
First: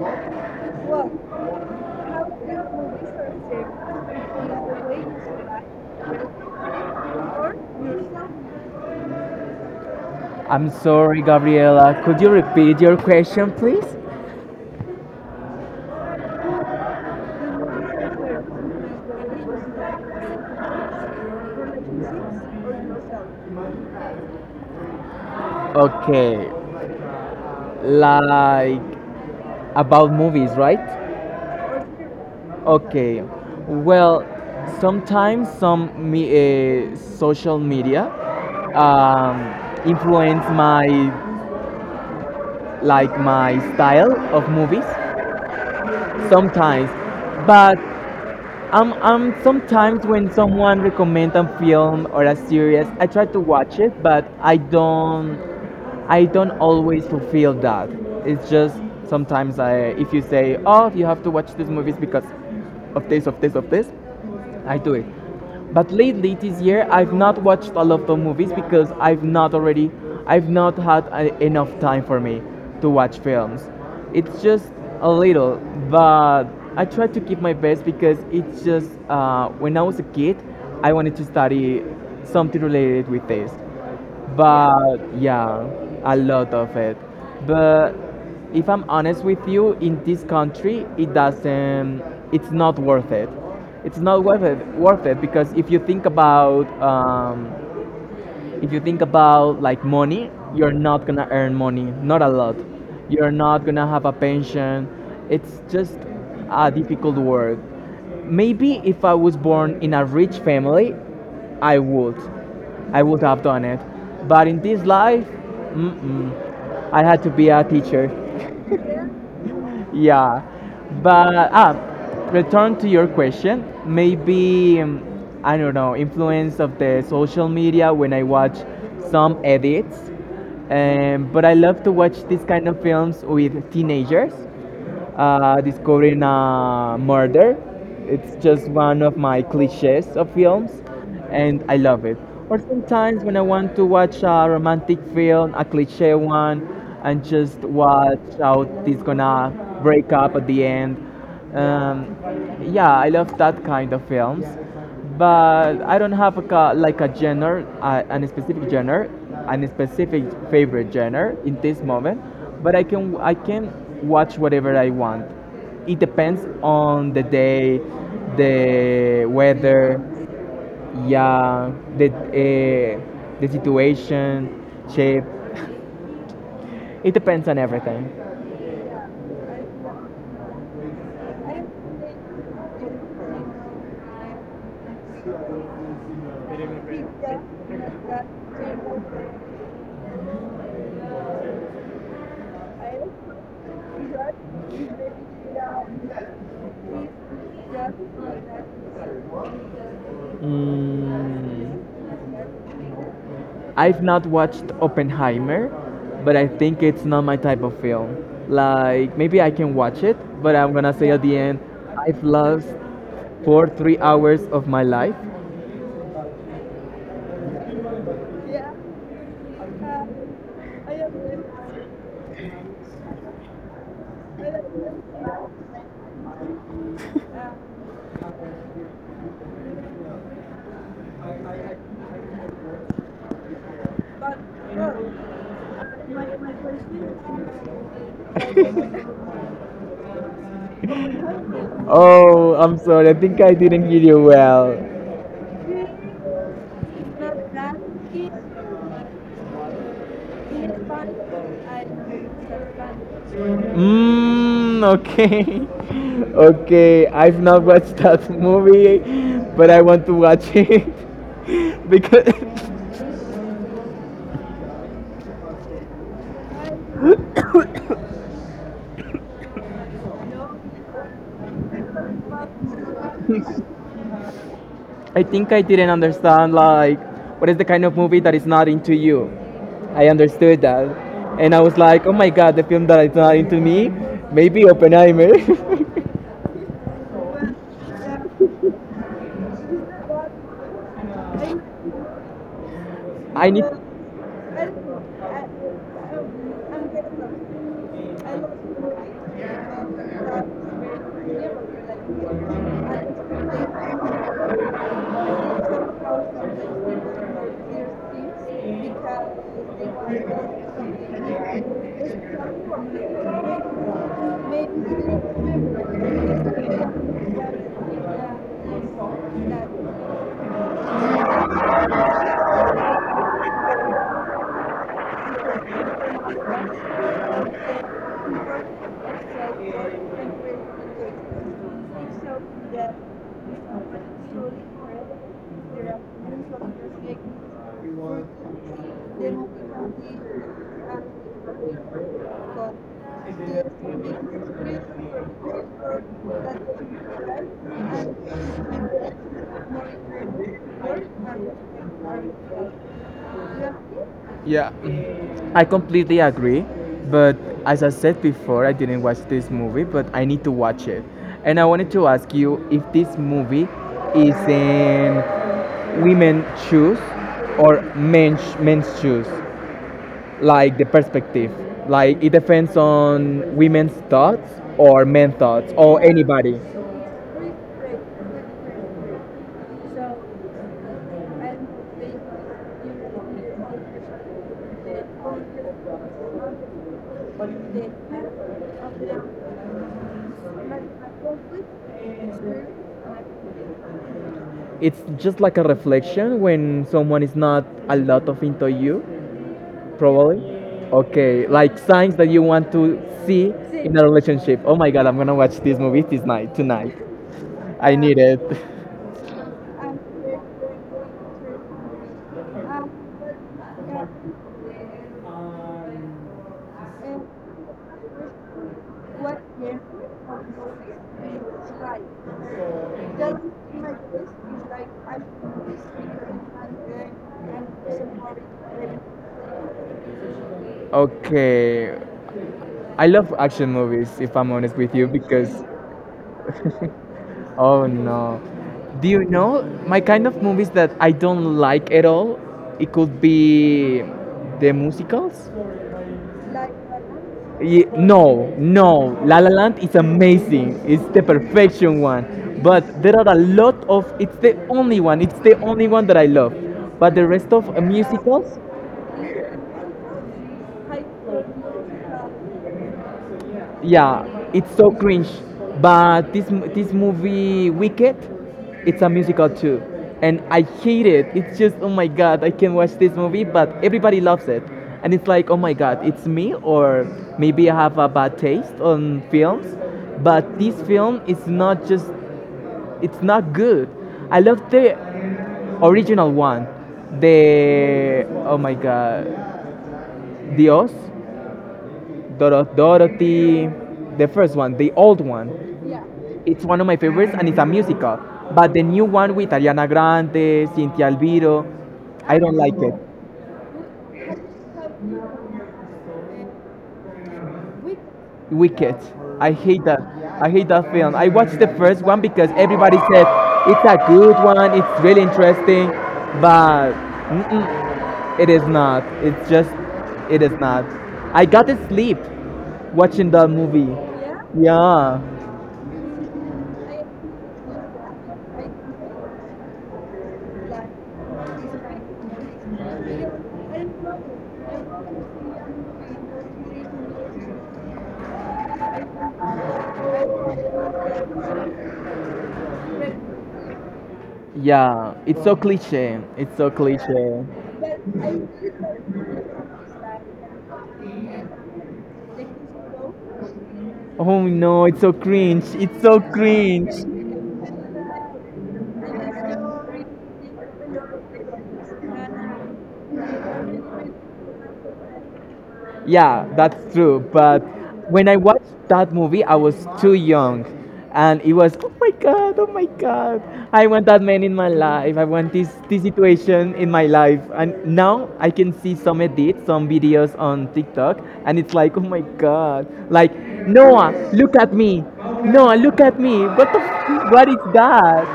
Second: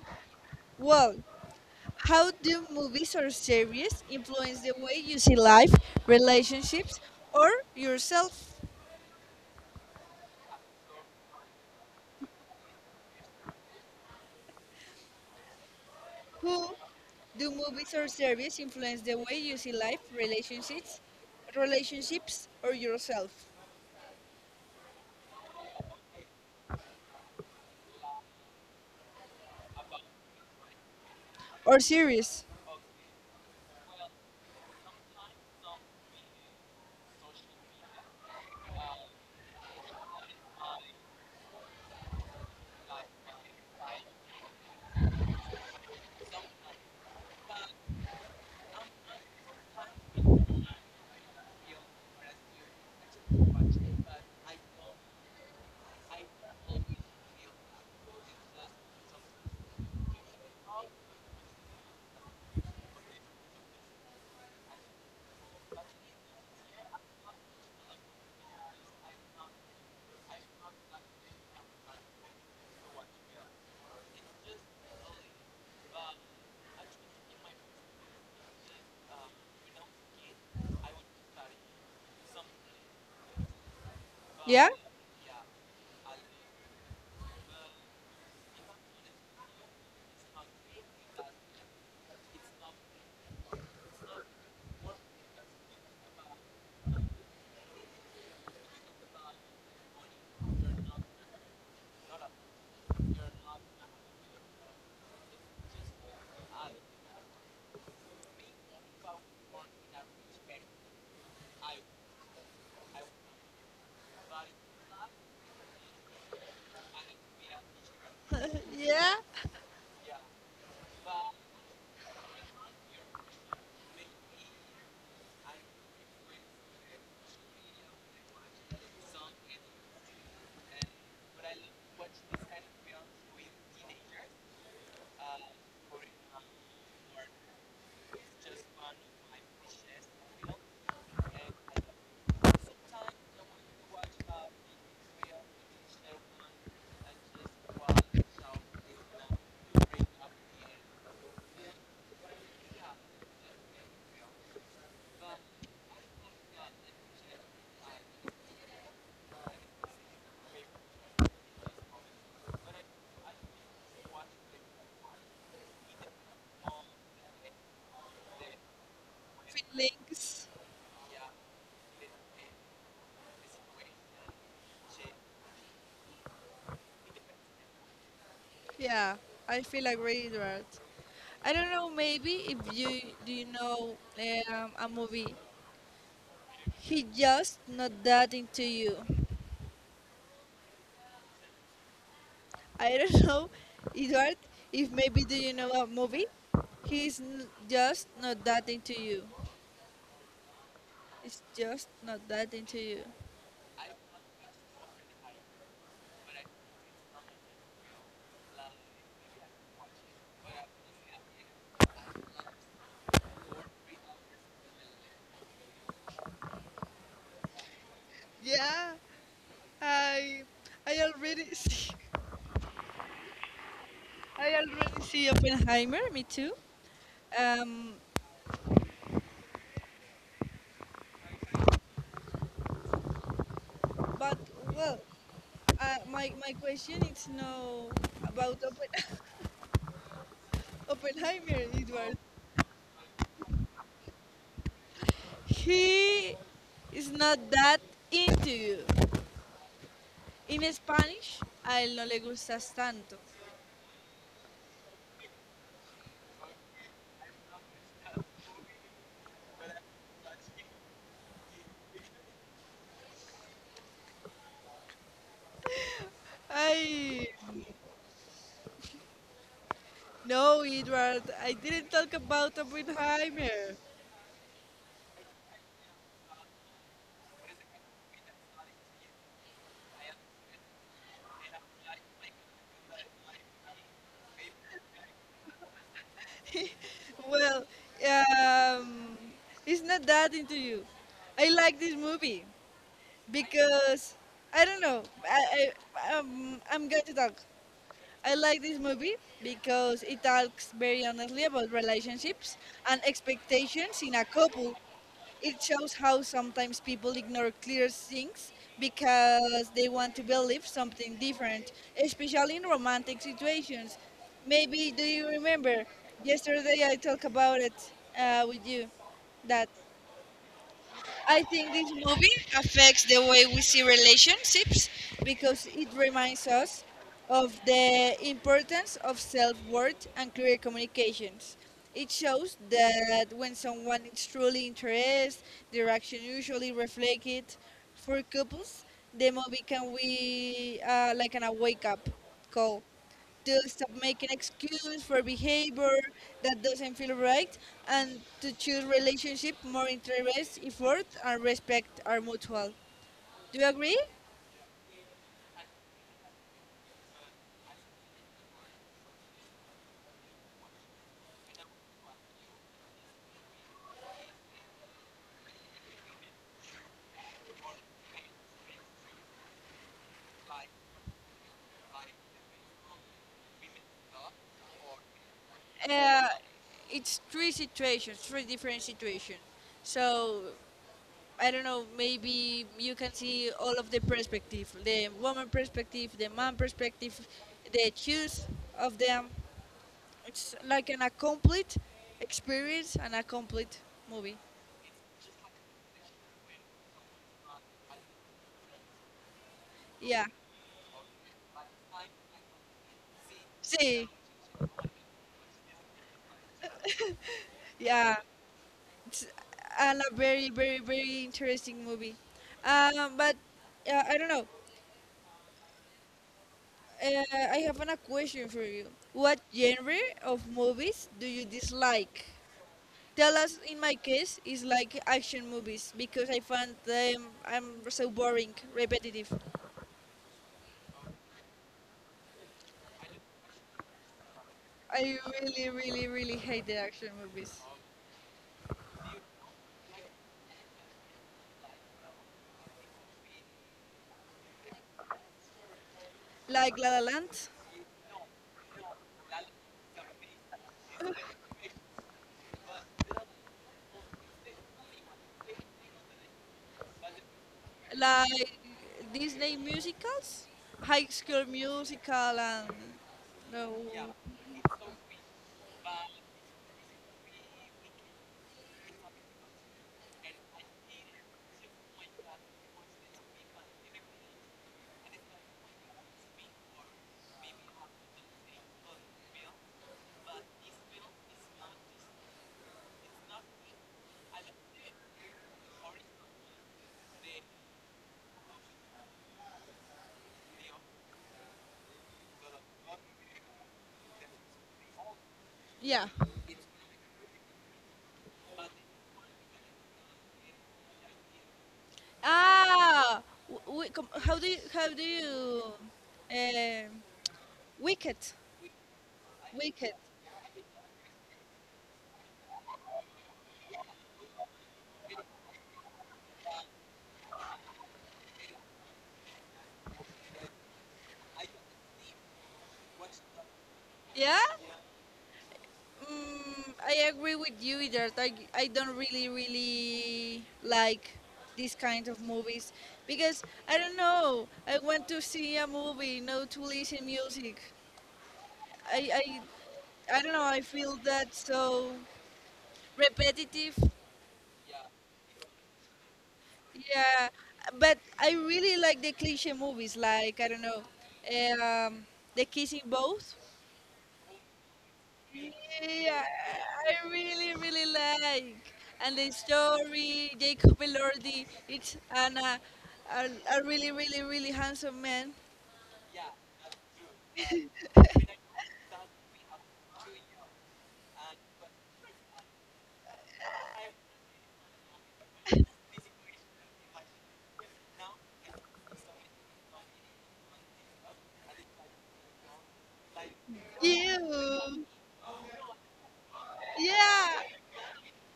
[SPEAKER 1] well, how do movies or series influence the way you see life, relationships, or yourself?
[SPEAKER 2] I'm sorry, Gabriela. Could you repeat your question, please?
[SPEAKER 1] Who do movies or series influence the way you see life, relationships, relationships, or yourself,
[SPEAKER 2] Okay, like, about movies, right?
[SPEAKER 1] or series?
[SPEAKER 2] Okay, well, sometimes some me, uh, social media um, influence my like my style of movies. Sometimes, but Um, um, sometimes when someone recommends a film or a series, I try to watch it, but I don't, I don't always fulfill that. It's just, sometimes I, if you say, oh, you have to watch this movies because of this, of this, of this, I do it. But lately, this year, I've not watched a lot of movies because I've not already, I've not had a, enough time for me to watch films. It's just a little, but I try to keep my best, because it's just uh, when I was a kid, I wanted to study something related with this,
[SPEAKER 1] Yeah.
[SPEAKER 2] but yeah, a lot of it. But if I'm honest with you, in this country, it doesn't. It's not worth it. It's not worth it. Worth it because if you think about um, if you think about like money, you're not gonna earn money, not a lot. You're not gonna have a pension. It's just a difficult work. Maybe if I was born in a rich family, I would, I would have done it. But in this life, mm-mm. I had to be a teacher,
[SPEAKER 1] Yeah,
[SPEAKER 2] yeah, but ah return to your question. Maybe um, I don't know, influence of the social media when I watch some edits, um, but I love to watch these kind of films with teenagers, uh, discovering a murder. It's just one of my cliches of films, and I love it. Or sometimes, when I want to watch a romantic film, a cliche one, and just watch how it's gonna break up at the end. Um, yeah, I love that kind of films, but I don't have a, ca- like a genre, uh, an specific genre, and a specific favorite genre in this moment. But I can I can watch whatever I want. It depends on the day, the weather,
[SPEAKER 1] feelings.
[SPEAKER 2] yeah, the uh, the situation, shape. It depends on everything.
[SPEAKER 1] Yeah, I feel agreed, right? I don't know, maybe if you. Do you know um, a movie, He Just Not That Into You? I don't know, Edward, if maybe do you know a movie, he's n- Just Not That Into You? It's
[SPEAKER 2] Mm.
[SPEAKER 1] Just Not That Into You.
[SPEAKER 2] I've not watched Oppenheimer, but I think it's not my type of film. Like, maybe I can watch it, but I'm gonna say at the end, I've lost four three hours of my life.
[SPEAKER 1] Yeah, i i already see, I already see Oppenheimer me too. um but well, Uh, my, my question is to know about Oppen Oppenheimer, Edward.
[SPEAKER 2] Oh, I'm sorry. I think I didn't hear you well.
[SPEAKER 1] He is not that into you. In Spanish, a él no le gustas tanto.
[SPEAKER 2] Mmm. Okay. Okay, I've not watched that movie, but I want to watch it because
[SPEAKER 1] I No, Edward. I didn't talk about Oppenheimer.
[SPEAKER 2] I think I didn't understand, like, what is the kind of movie that is not into you. I understood that, and I was like, oh my god, the film that is not into me, maybe Oppenheimer.
[SPEAKER 1] Well, um, it's Not That Into You. I like this movie
[SPEAKER 2] I need,
[SPEAKER 1] because I don't know. I, I um, I'm going to talk. I like this movie because it talks very honestly about relationships and expectations in a couple. It shows how sometimes people ignore clear things because they want to believe something different, especially in romantic situations. Maybe do you remember yesterday I talked about it uh, with you that I think this movie affects the way we see relationships because it reminds us of the importance of self worth and clear communications. It shows that when someone is truly interested, their action usually reflect it. For couples, the movie can be uh, like an a wake up go to stop making excuse for behavior that doesn't feel right and to choose relationship more interest effort and respect are mutual. Do you agree?
[SPEAKER 2] yeah, I completely agree. But as I said before, I didn't watch this movie, but I need to watch it. And I wanted to ask you if this movie is in women shoes or men's men's shoes, like the perspective. Like, it depends on women's thoughts or men thoughts or
[SPEAKER 1] Uh,
[SPEAKER 2] anybody.
[SPEAKER 1] it's three situations, three different situations. So I don't know. Maybe you can see all of the perspective: the woman perspective, the man perspective, the choice of them. It's like an a complete experience and a complete movie.
[SPEAKER 2] It's just like a reflection when someone is not a lot of into you,
[SPEAKER 1] Yeah.
[SPEAKER 2] probably. Okay, like signs that you want to see in a
[SPEAKER 1] See,
[SPEAKER 2] relationship. Oh my god, I'm gonna watch this movie this night tonight. I
[SPEAKER 1] yeah,
[SPEAKER 2] need it.
[SPEAKER 1] it's and a la- very, very, very interesting movie. Um, but uh, I don't know. Uh, I have an, a question for you. What genre of movies do you dislike? Tell us. In my case, is like action movies because I find them I'm so boring, repetitive.
[SPEAKER 2] Okay, I love action movies if I'm honest with you,
[SPEAKER 1] I
[SPEAKER 2] because.
[SPEAKER 1] really, really, really hate the action movies,
[SPEAKER 2] Oh no. Do you know my kind of movies that I don't like at all? It could be the musicals.
[SPEAKER 1] like La La Land.
[SPEAKER 2] Ye- no, no. La La Land is amazing. It's the perfection one. But there are a lot of. It's the only one. It's the only one that I love. But the rest of uh,
[SPEAKER 1] Like
[SPEAKER 2] musicals.
[SPEAKER 1] Disney musicals, High School Musical, and no,
[SPEAKER 2] Yeah, it's so cringe. But this m- this movie Wicked, it's a musical too, and I hate it. It's just, oh my god, I can't watch this movie. But everybody loves it, and it's like, oh my god, it's me, or maybe I have a bad taste on films. But this film is not just it's not good. I love the original one, the, oh my god, Dios, Doro- Dorothy, the first one, the old one.
[SPEAKER 1] yeah.
[SPEAKER 2] It's one of my favorites, and it's a musical. But the new one with Ariana Grande, Cynthia Alviro, I don't like it.
[SPEAKER 1] Ah, w- we, com- how do you, how do you, um Wicked,
[SPEAKER 2] Wicked. I hate
[SPEAKER 1] Wicked,
[SPEAKER 2] that. I hate that film. I watched the first one because everybody said it's a good one, it's really interesting, but mm-mm, it is not. It's just, it is not. I got to sleep watching that movie.
[SPEAKER 1] yeah.
[SPEAKER 2] Yeah.
[SPEAKER 1] Mm, I agree with you, either. I I don't really really like these kind of movies because I don't know. I want to see a movie, not to listen music. I I I don't know. I feel that so repetitive.
[SPEAKER 2] Yeah, it's so cliche. It's so
[SPEAKER 1] Yeah,
[SPEAKER 2] cliche.
[SPEAKER 1] but I really like the cliche movies, like I don't know, um, the kissing both.
[SPEAKER 2] Oh no, it's so cringe. It's so
[SPEAKER 1] Yeah,
[SPEAKER 2] cringe.
[SPEAKER 1] I really really like, and the story Jacob Elordi. It's an uh, a, a really really really handsome man.
[SPEAKER 2] Yeah, that's true. But when I watched that movie, I was too young. And it was, oh my god, oh my god. I want that man in my life. I want this, this situation in my life. And now I can see some edits, some videos on TikTok. And it's like, oh my god. Like, Noah, look at
[SPEAKER 1] You,
[SPEAKER 2] me. Noah, look at me. What the f-
[SPEAKER 1] yeah.
[SPEAKER 2] What is that?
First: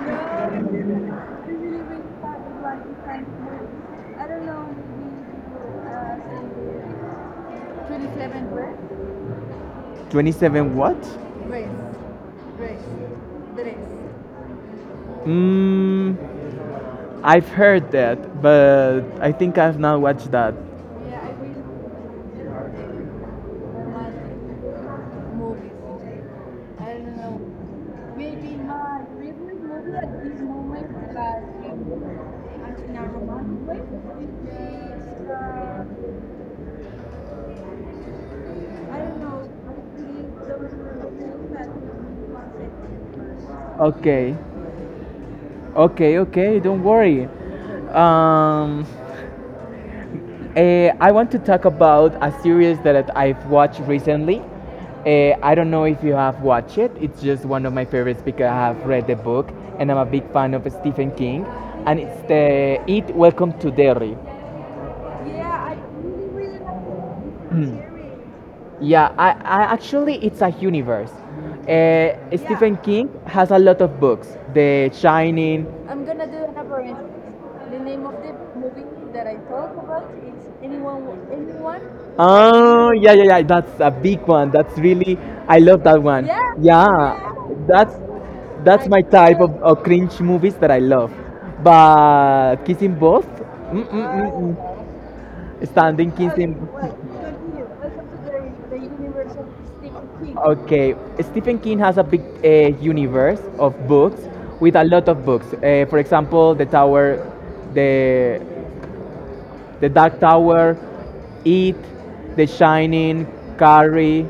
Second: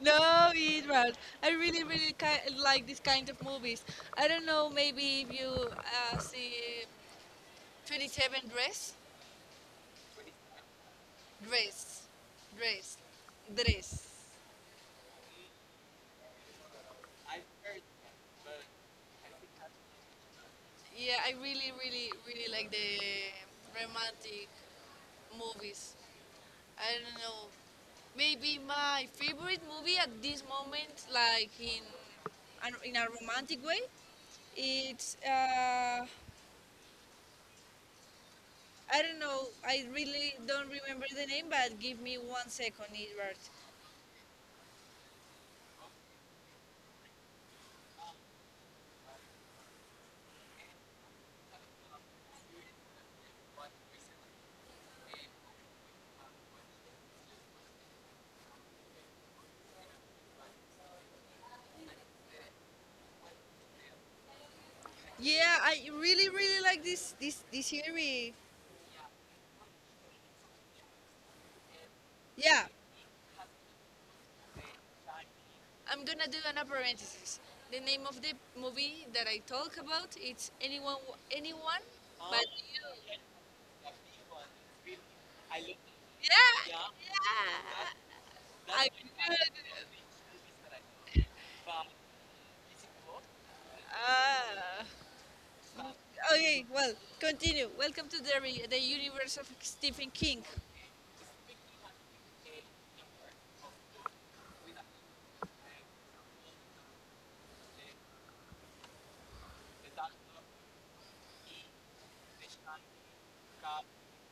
[SPEAKER 1] No, it was. I really, really ki- like this kind of movies. I don't know, maybe if you uh, see twenty-seven Dress.
[SPEAKER 2] twenty-seven what?
[SPEAKER 1] Grace, Grace, Grace.
[SPEAKER 2] Mmm. I've heard that, but I think I've not watched that.
[SPEAKER 1] Yeah, I really, really, really like the romantic movies. I don't know. Maybe my favorite movie at this moment, like in an- in a romantic way, it's uh, I don't know. I really don't remember the name, but give me one second, Edward.
[SPEAKER 2] Okay, okay, okay. Don't worry. Um, eh, I want to talk about a series that I've watched recently. Eh, I don't know if you have watched it. It's just one of my favorites because I have read the book, and I'm a big fan of Stephen King. And it's the It Welcome to Derry.
[SPEAKER 1] Yeah, I really, really like this this this series.
[SPEAKER 2] Yeah, I, I actually it's a universe. Uh,
[SPEAKER 1] Yeah,
[SPEAKER 2] Stephen King has a lot of books. The Shining.
[SPEAKER 1] I'm gonna do an parenthesis. The name of the movie that I talk about it's anyone, anyone, but
[SPEAKER 2] Oh, yeah,
[SPEAKER 1] you.
[SPEAKER 2] yeah, yeah. That's a big one. That's really I love that
[SPEAKER 1] Yeah,
[SPEAKER 2] one.
[SPEAKER 1] yeah.
[SPEAKER 2] Yeah, that's
[SPEAKER 1] I'm
[SPEAKER 2] that's my type of, of
[SPEAKER 1] good.
[SPEAKER 2] cringe movies that I love. But Kissing Both. Mm, mm, mm,
[SPEAKER 1] Ah.
[SPEAKER 2] mm. Standing
[SPEAKER 1] Okay,
[SPEAKER 2] fifteen.
[SPEAKER 1] well, continue. Welcome to the the universe of Stephen King.
[SPEAKER 2] Okay, Stephen King has a big uh, universe of books with a lot of books. Uh, for example, The Tower, the the Dark Tower, It, The Shining, Carrie,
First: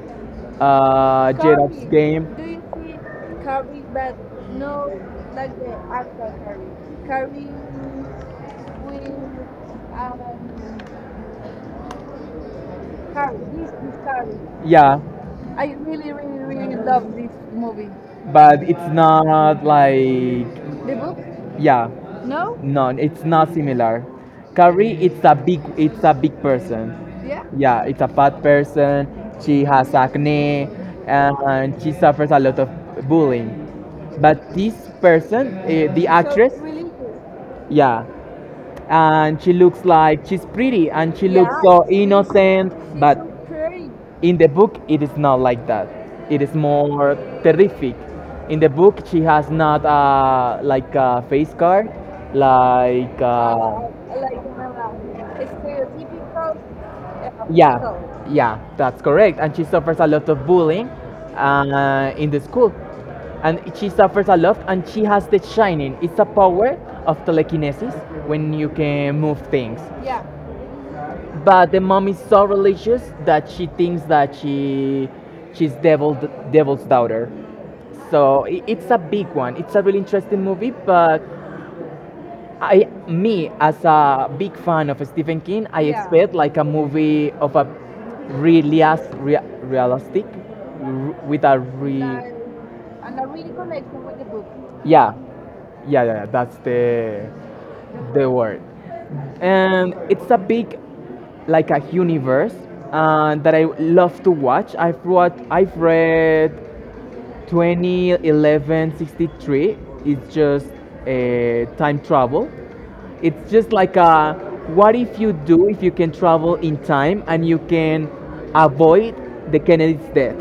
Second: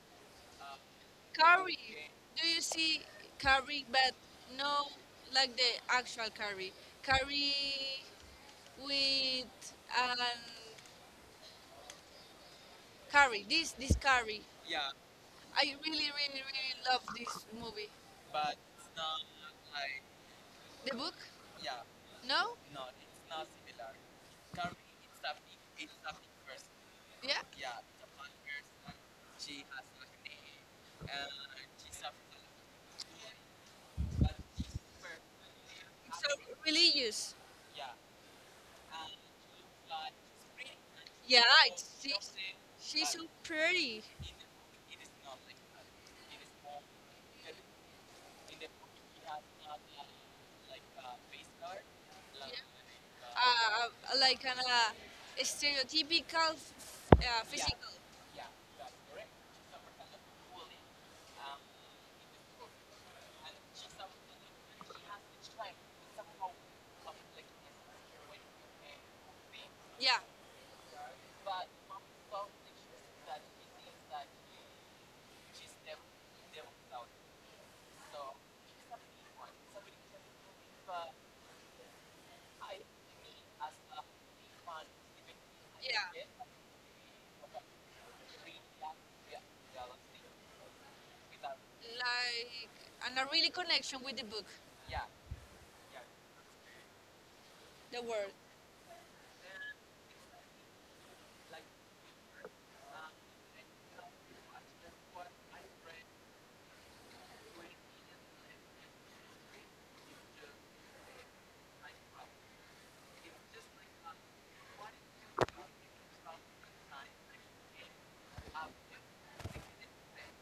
[SPEAKER 2] uh, Gerald's
[SPEAKER 1] Carrie. Do you
[SPEAKER 2] Game.
[SPEAKER 1] see Carrie? But no, like the actual Carrie. Carrie with um, Carrie. This this Carrie.
[SPEAKER 2] Yeah,
[SPEAKER 1] I really, really, really love this movie.
[SPEAKER 2] but it's not like
[SPEAKER 1] The book?
[SPEAKER 2] yeah,
[SPEAKER 1] No?
[SPEAKER 2] no, it's not similar. Carrie, it's a big it's a big person.
[SPEAKER 1] Yeah?
[SPEAKER 2] Yeah, it's a fat person. She has acne and she suffers a lot of bullying. But this person, uh, the So
[SPEAKER 1] So
[SPEAKER 2] actress,
[SPEAKER 1] religious.
[SPEAKER 2] yeah, and she looks like she's pretty and she
[SPEAKER 1] Yeah,
[SPEAKER 2] looks yeah,
[SPEAKER 1] it's,
[SPEAKER 2] so
[SPEAKER 1] she's
[SPEAKER 2] innocent.
[SPEAKER 1] she's
[SPEAKER 2] But
[SPEAKER 1] so pretty. Yeah.
[SPEAKER 2] in the book, it is not like that. It is more terrific. In the book, she has not uh, like a face card, like
[SPEAKER 1] Uh,
[SPEAKER 2] uh,
[SPEAKER 1] uh, like an uh, stereotypical f- uh, physical.
[SPEAKER 2] yeah, yeah, that's correct. And she suffers a lot of bullying uh, in the school, and she suffers a lot. And she has the shining. It's a power of telekinesis when you can move things.
[SPEAKER 1] Yeah,
[SPEAKER 2] But the mom is so religious that she thinks that she she's devil, devil's daughter. So I it's a big one. It's a really interesting movie. But I, me as a big fan of Stephen King, I
[SPEAKER 1] yeah.
[SPEAKER 2] expect like a movie of a really rea- realistic r- with a re
[SPEAKER 1] Like and a really connection with the book,
[SPEAKER 2] yeah, yeah, yeah, yeah, that's the
[SPEAKER 1] the
[SPEAKER 2] the
[SPEAKER 1] word.
[SPEAKER 2] word. And it's a big like a universe uh, that I love to watch. I've read, I've read twenty eleven sixty-three. It's just a time travel. It's just like a what if you do, if you can travel in time and you can avoid the Kennedy's death.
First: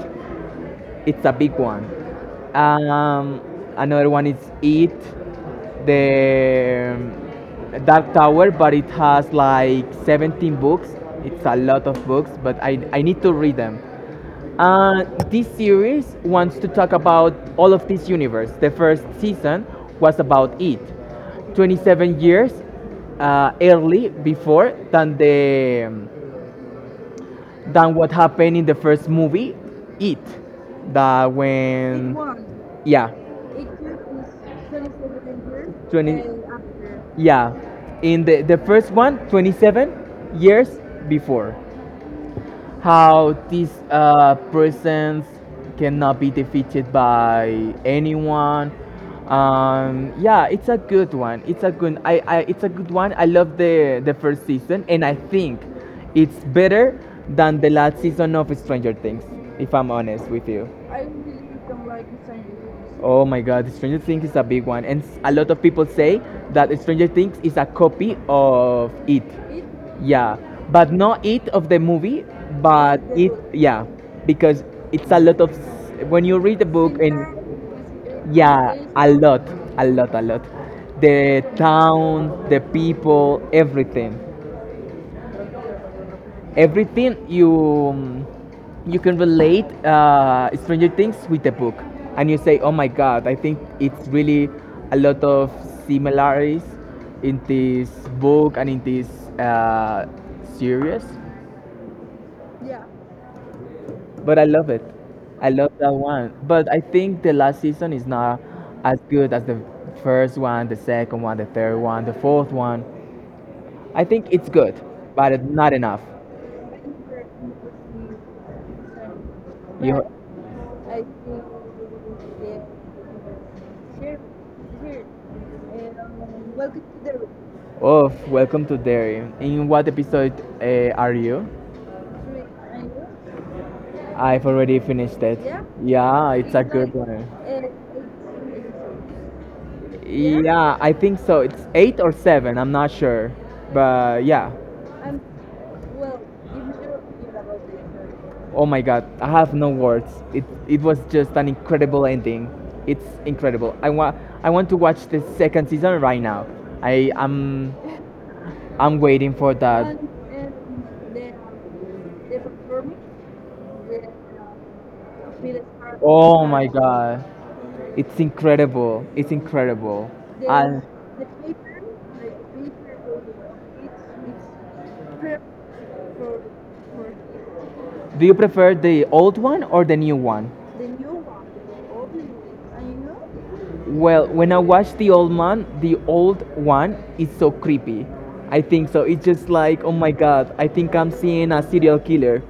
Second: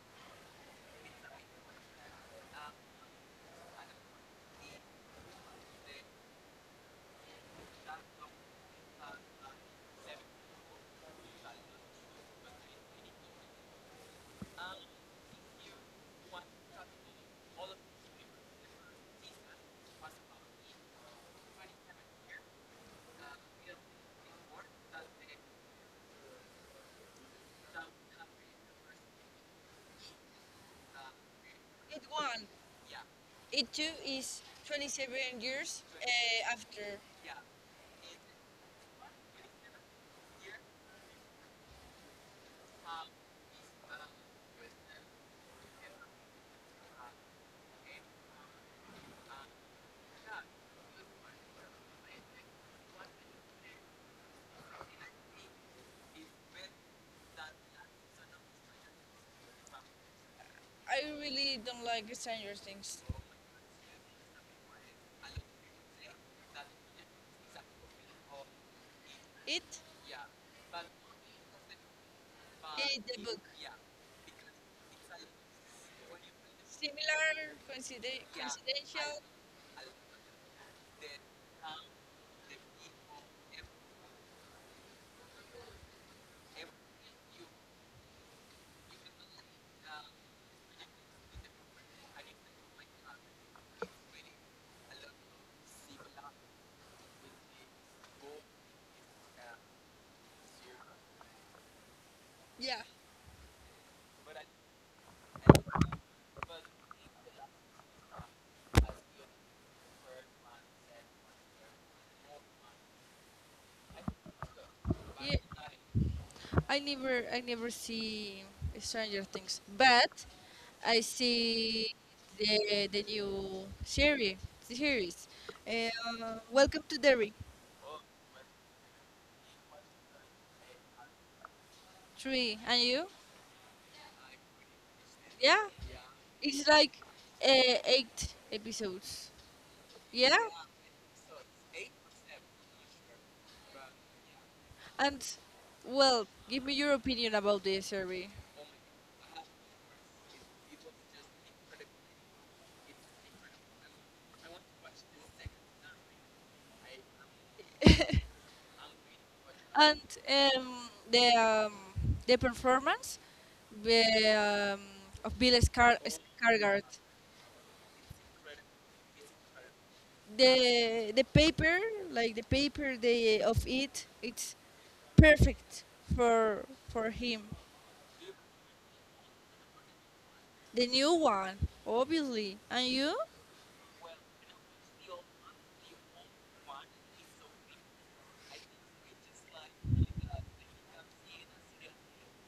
[SPEAKER 2] It's a big one. Um, another one is It, the um, Dark Tower, but it has like seventeen books. It's a lot of books, but I, I need to read them. Uh, this series wants to talk about all of this universe. The first season was about It, twenty-seven years uh, early before than the um, than what happened in the first movie, It. That It
[SPEAKER 1] It
[SPEAKER 2] when,
[SPEAKER 1] won.
[SPEAKER 2] yeah, It
[SPEAKER 1] It too is
[SPEAKER 2] took
[SPEAKER 1] twenty-seven years
[SPEAKER 2] twenty,
[SPEAKER 1] uh, after.
[SPEAKER 2] yeah, in the, the first twenty seven years before how these uh, presence cannot be defeated by anyone. Um, yeah, it's a good one. It's a good. I, I it's a good one. I love the the first season, and I think it's better than the last season of Stranger Things. If I'm honest with you.
[SPEAKER 1] I really don't like Stranger Things.
[SPEAKER 2] Oh my god, Stranger Things is a big one, and s- a lot of people say that Stranger Things is a copy of it.
[SPEAKER 1] It,
[SPEAKER 2] Yeah, but not it of the movie, but
[SPEAKER 1] it the
[SPEAKER 2] it
[SPEAKER 1] book.
[SPEAKER 2] yeah, because it's a lot of s- when you read the book and
[SPEAKER 1] Similar, coincide-
[SPEAKER 2] yeah, a
[SPEAKER 1] coincidental.
[SPEAKER 2] lot, a lot, a lot. The town, the people, everything, everything you um, you can relate uh, Stranger Things with the book, and you say, oh my God, I think it's really a lot of similarities in this book and in this uh, series.
[SPEAKER 1] Yeah.
[SPEAKER 2] But I love it. I love that one. But I think the last season is not as good as the first one, the second one, the third one, the fourth one. I think it's good, but
[SPEAKER 1] Yeah.
[SPEAKER 2] it's not enough.
[SPEAKER 1] I never I never see Stranger Things,
[SPEAKER 2] You,
[SPEAKER 1] but I see the the new series series. Uh, Welcome to Derry.
[SPEAKER 2] oh, welcome to Derry. In what episode uh, are you?
[SPEAKER 1] Three. And you?
[SPEAKER 2] I've already finished it.
[SPEAKER 1] Yeah,
[SPEAKER 2] Yeah, it's a
[SPEAKER 1] it's like
[SPEAKER 2] good one.
[SPEAKER 1] uh, eight episodes. Yeah,
[SPEAKER 2] Yeah, I think so. It's eight or seven. I'm not sure, but yeah.
[SPEAKER 1] and well, give me your opinion about the series.
[SPEAKER 2] Oh my god, I have no words. It it was just an incredible ending. It's incredible. I want I want to watch the second season right now. I am I'm I'm waiting for that.
[SPEAKER 1] And um, the um, the performance, the, um, of Bill Scar-
[SPEAKER 2] Oh my
[SPEAKER 1] Skarsgård.
[SPEAKER 2] god. It's incredible. It's incredible. And
[SPEAKER 1] the the paper, like the paper they of it, it's perfect for for him.
[SPEAKER 2] do you prefer the old one or the new one?
[SPEAKER 1] The new one, obviously. And you?
[SPEAKER 2] Well, when I watch the old man, the old one is so creepy. I think so. It's just like, oh my god, I think I'm seeing a serial killer.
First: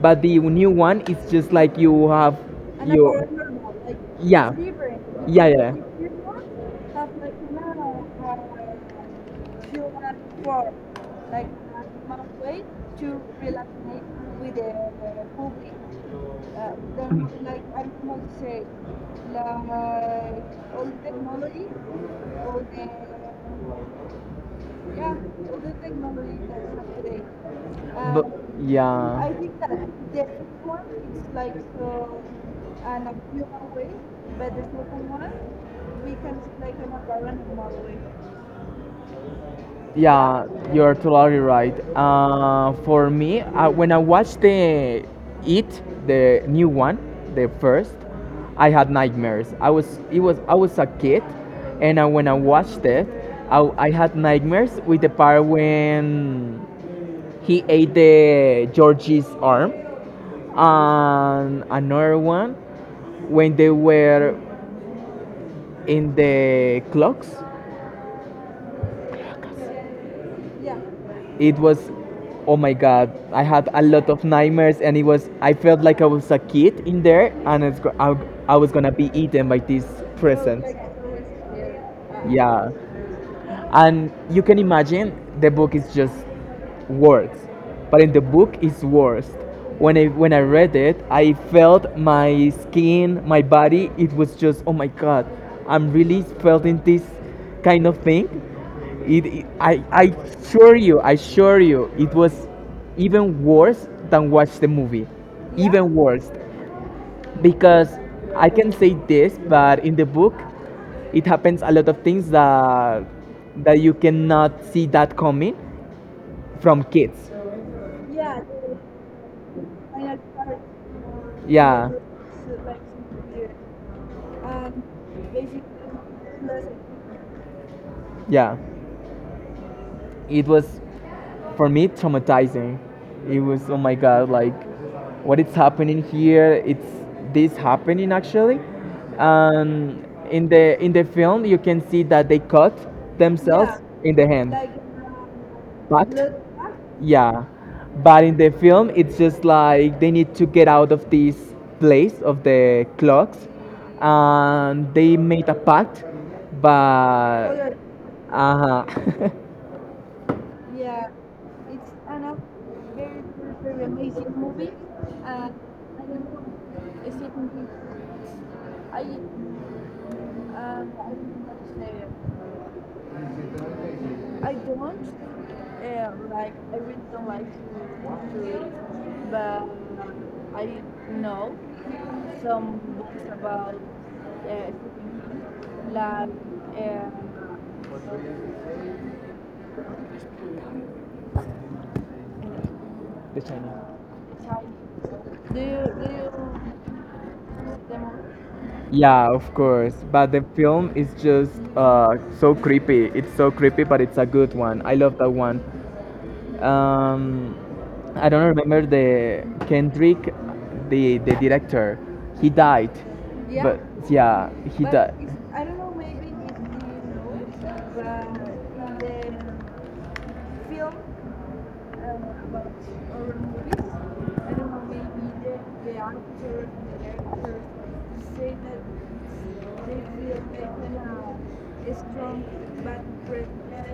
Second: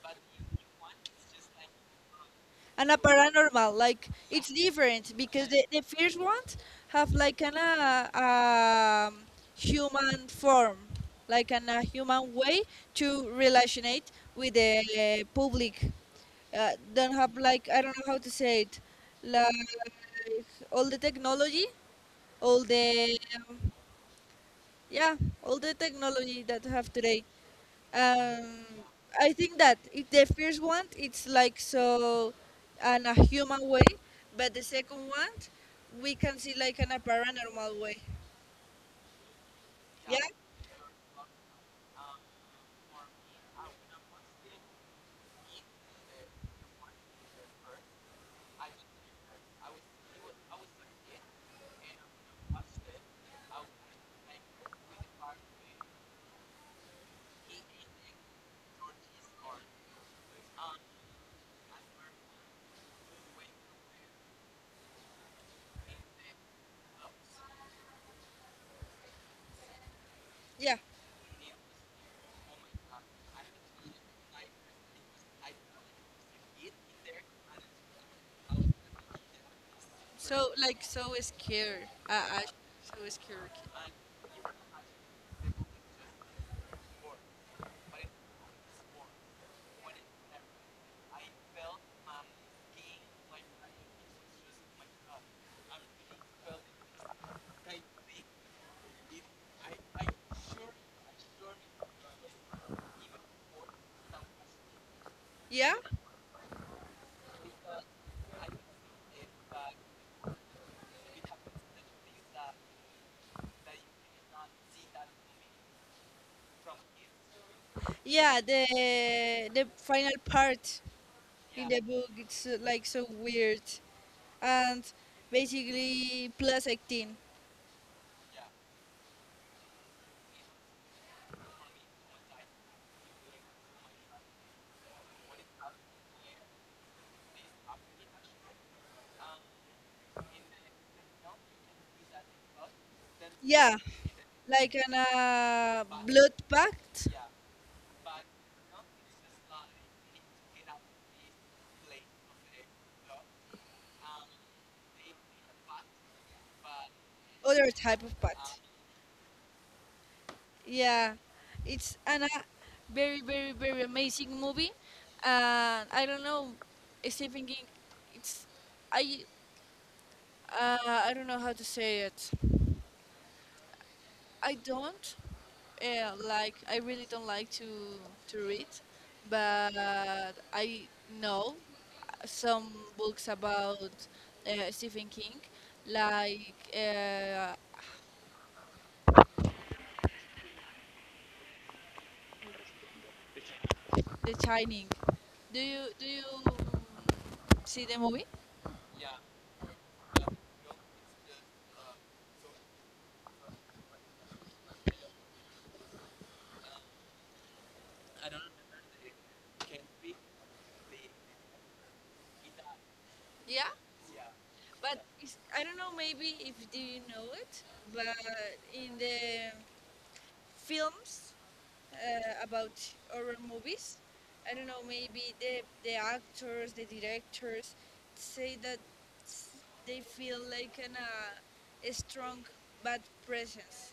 [SPEAKER 2] But the new one is just like you have
[SPEAKER 1] And a
[SPEAKER 2] your
[SPEAKER 1] paranormal, like, it's
[SPEAKER 2] yeah.
[SPEAKER 1] different
[SPEAKER 2] Yeah,
[SPEAKER 1] because the,
[SPEAKER 2] yeah.
[SPEAKER 1] the first ones have like an uh, um, human form, like an a human way to relationate with the uh, public, uh, don't have, like, I don't know how to say it, like, all the technology, all the um, yeah, all the technology that we have today. um, I think that, it, the first one it's like so
[SPEAKER 2] Yeah.
[SPEAKER 1] in a human way. But the second one we can see like in a paranormal way. Yeah
[SPEAKER 2] Yeah, you're totally right. Uh, for me, uh, when I watched the It, the new one, the first, I had nightmares. I was it was I was a kid, and uh, when I watched it, I, I had nightmares with the part when he ate the Georgie's arm, and another one when they were in the clocks.
[SPEAKER 1] yeah.
[SPEAKER 2] It was oh my god, I had a lot of nightmares, and it was I felt like I was a kid in there, and it's, go- I, I was gonna be eaten by this It
[SPEAKER 1] So,
[SPEAKER 2] present like
[SPEAKER 1] like, so scared. Uh,
[SPEAKER 2] Uh,
[SPEAKER 1] uh,
[SPEAKER 2] yeah,
[SPEAKER 1] so scared.
[SPEAKER 2] and you can imagine the book is just words. But in the book it's words, when i when I read it I felt my skin, my body, it was just oh my god, I'm really feeling this kind of thing. it, it- i i assure you, I assure you it was even worse than watch the movie,
[SPEAKER 1] Yeah,
[SPEAKER 2] even worse. Because I can say this, but in the book it happens a lot of things that that you cannot see that coming from kids.
[SPEAKER 1] yeah. The the final part in, yeah, the
[SPEAKER 2] Yeah,
[SPEAKER 1] book, it's uh, like so weird and basically plus eighteen.
[SPEAKER 2] yeah. It was for me traumatizing. It was oh my god, like what is happening here? It's this happening actually. Um, in the in the film, you can see that they cut themselves
[SPEAKER 1] Yeah,
[SPEAKER 2] in the hand,
[SPEAKER 1] like an uh,
[SPEAKER 2] but
[SPEAKER 1] blood pact.
[SPEAKER 2] yeah, but in the film, it's just like they need to get out of this place of the clocks, and they made a pact.
[SPEAKER 1] Other
[SPEAKER 2] But
[SPEAKER 1] type of
[SPEAKER 2] uh
[SPEAKER 1] pact.
[SPEAKER 2] huh,
[SPEAKER 1] Yeah, it's an, a very, very, very amazing movie. And I don't know, Stephen King, it's, I, uh, I don't know how to say it. I don't uh, like, I really don't like to, to read, but I know some books about uh, Stephen King, like, uh,
[SPEAKER 2] the Chinese.
[SPEAKER 1] The Shining. Do you do you see the movie?
[SPEAKER 2] Yeah, of course. But the film is just uh so creepy. It's so creepy, but it's a good one. I love that one. Um, I don't remember the Kendrick, the the director. He died,
[SPEAKER 1] Yeah,
[SPEAKER 2] but yeah, he
[SPEAKER 1] but
[SPEAKER 2] died.
[SPEAKER 1] it's, I don't know. Maybe if do you know it, but in the films uh, about horror movies, I don't know. Maybe the the actors, the directors say that s- they feel like an, uh, a strong bad presence.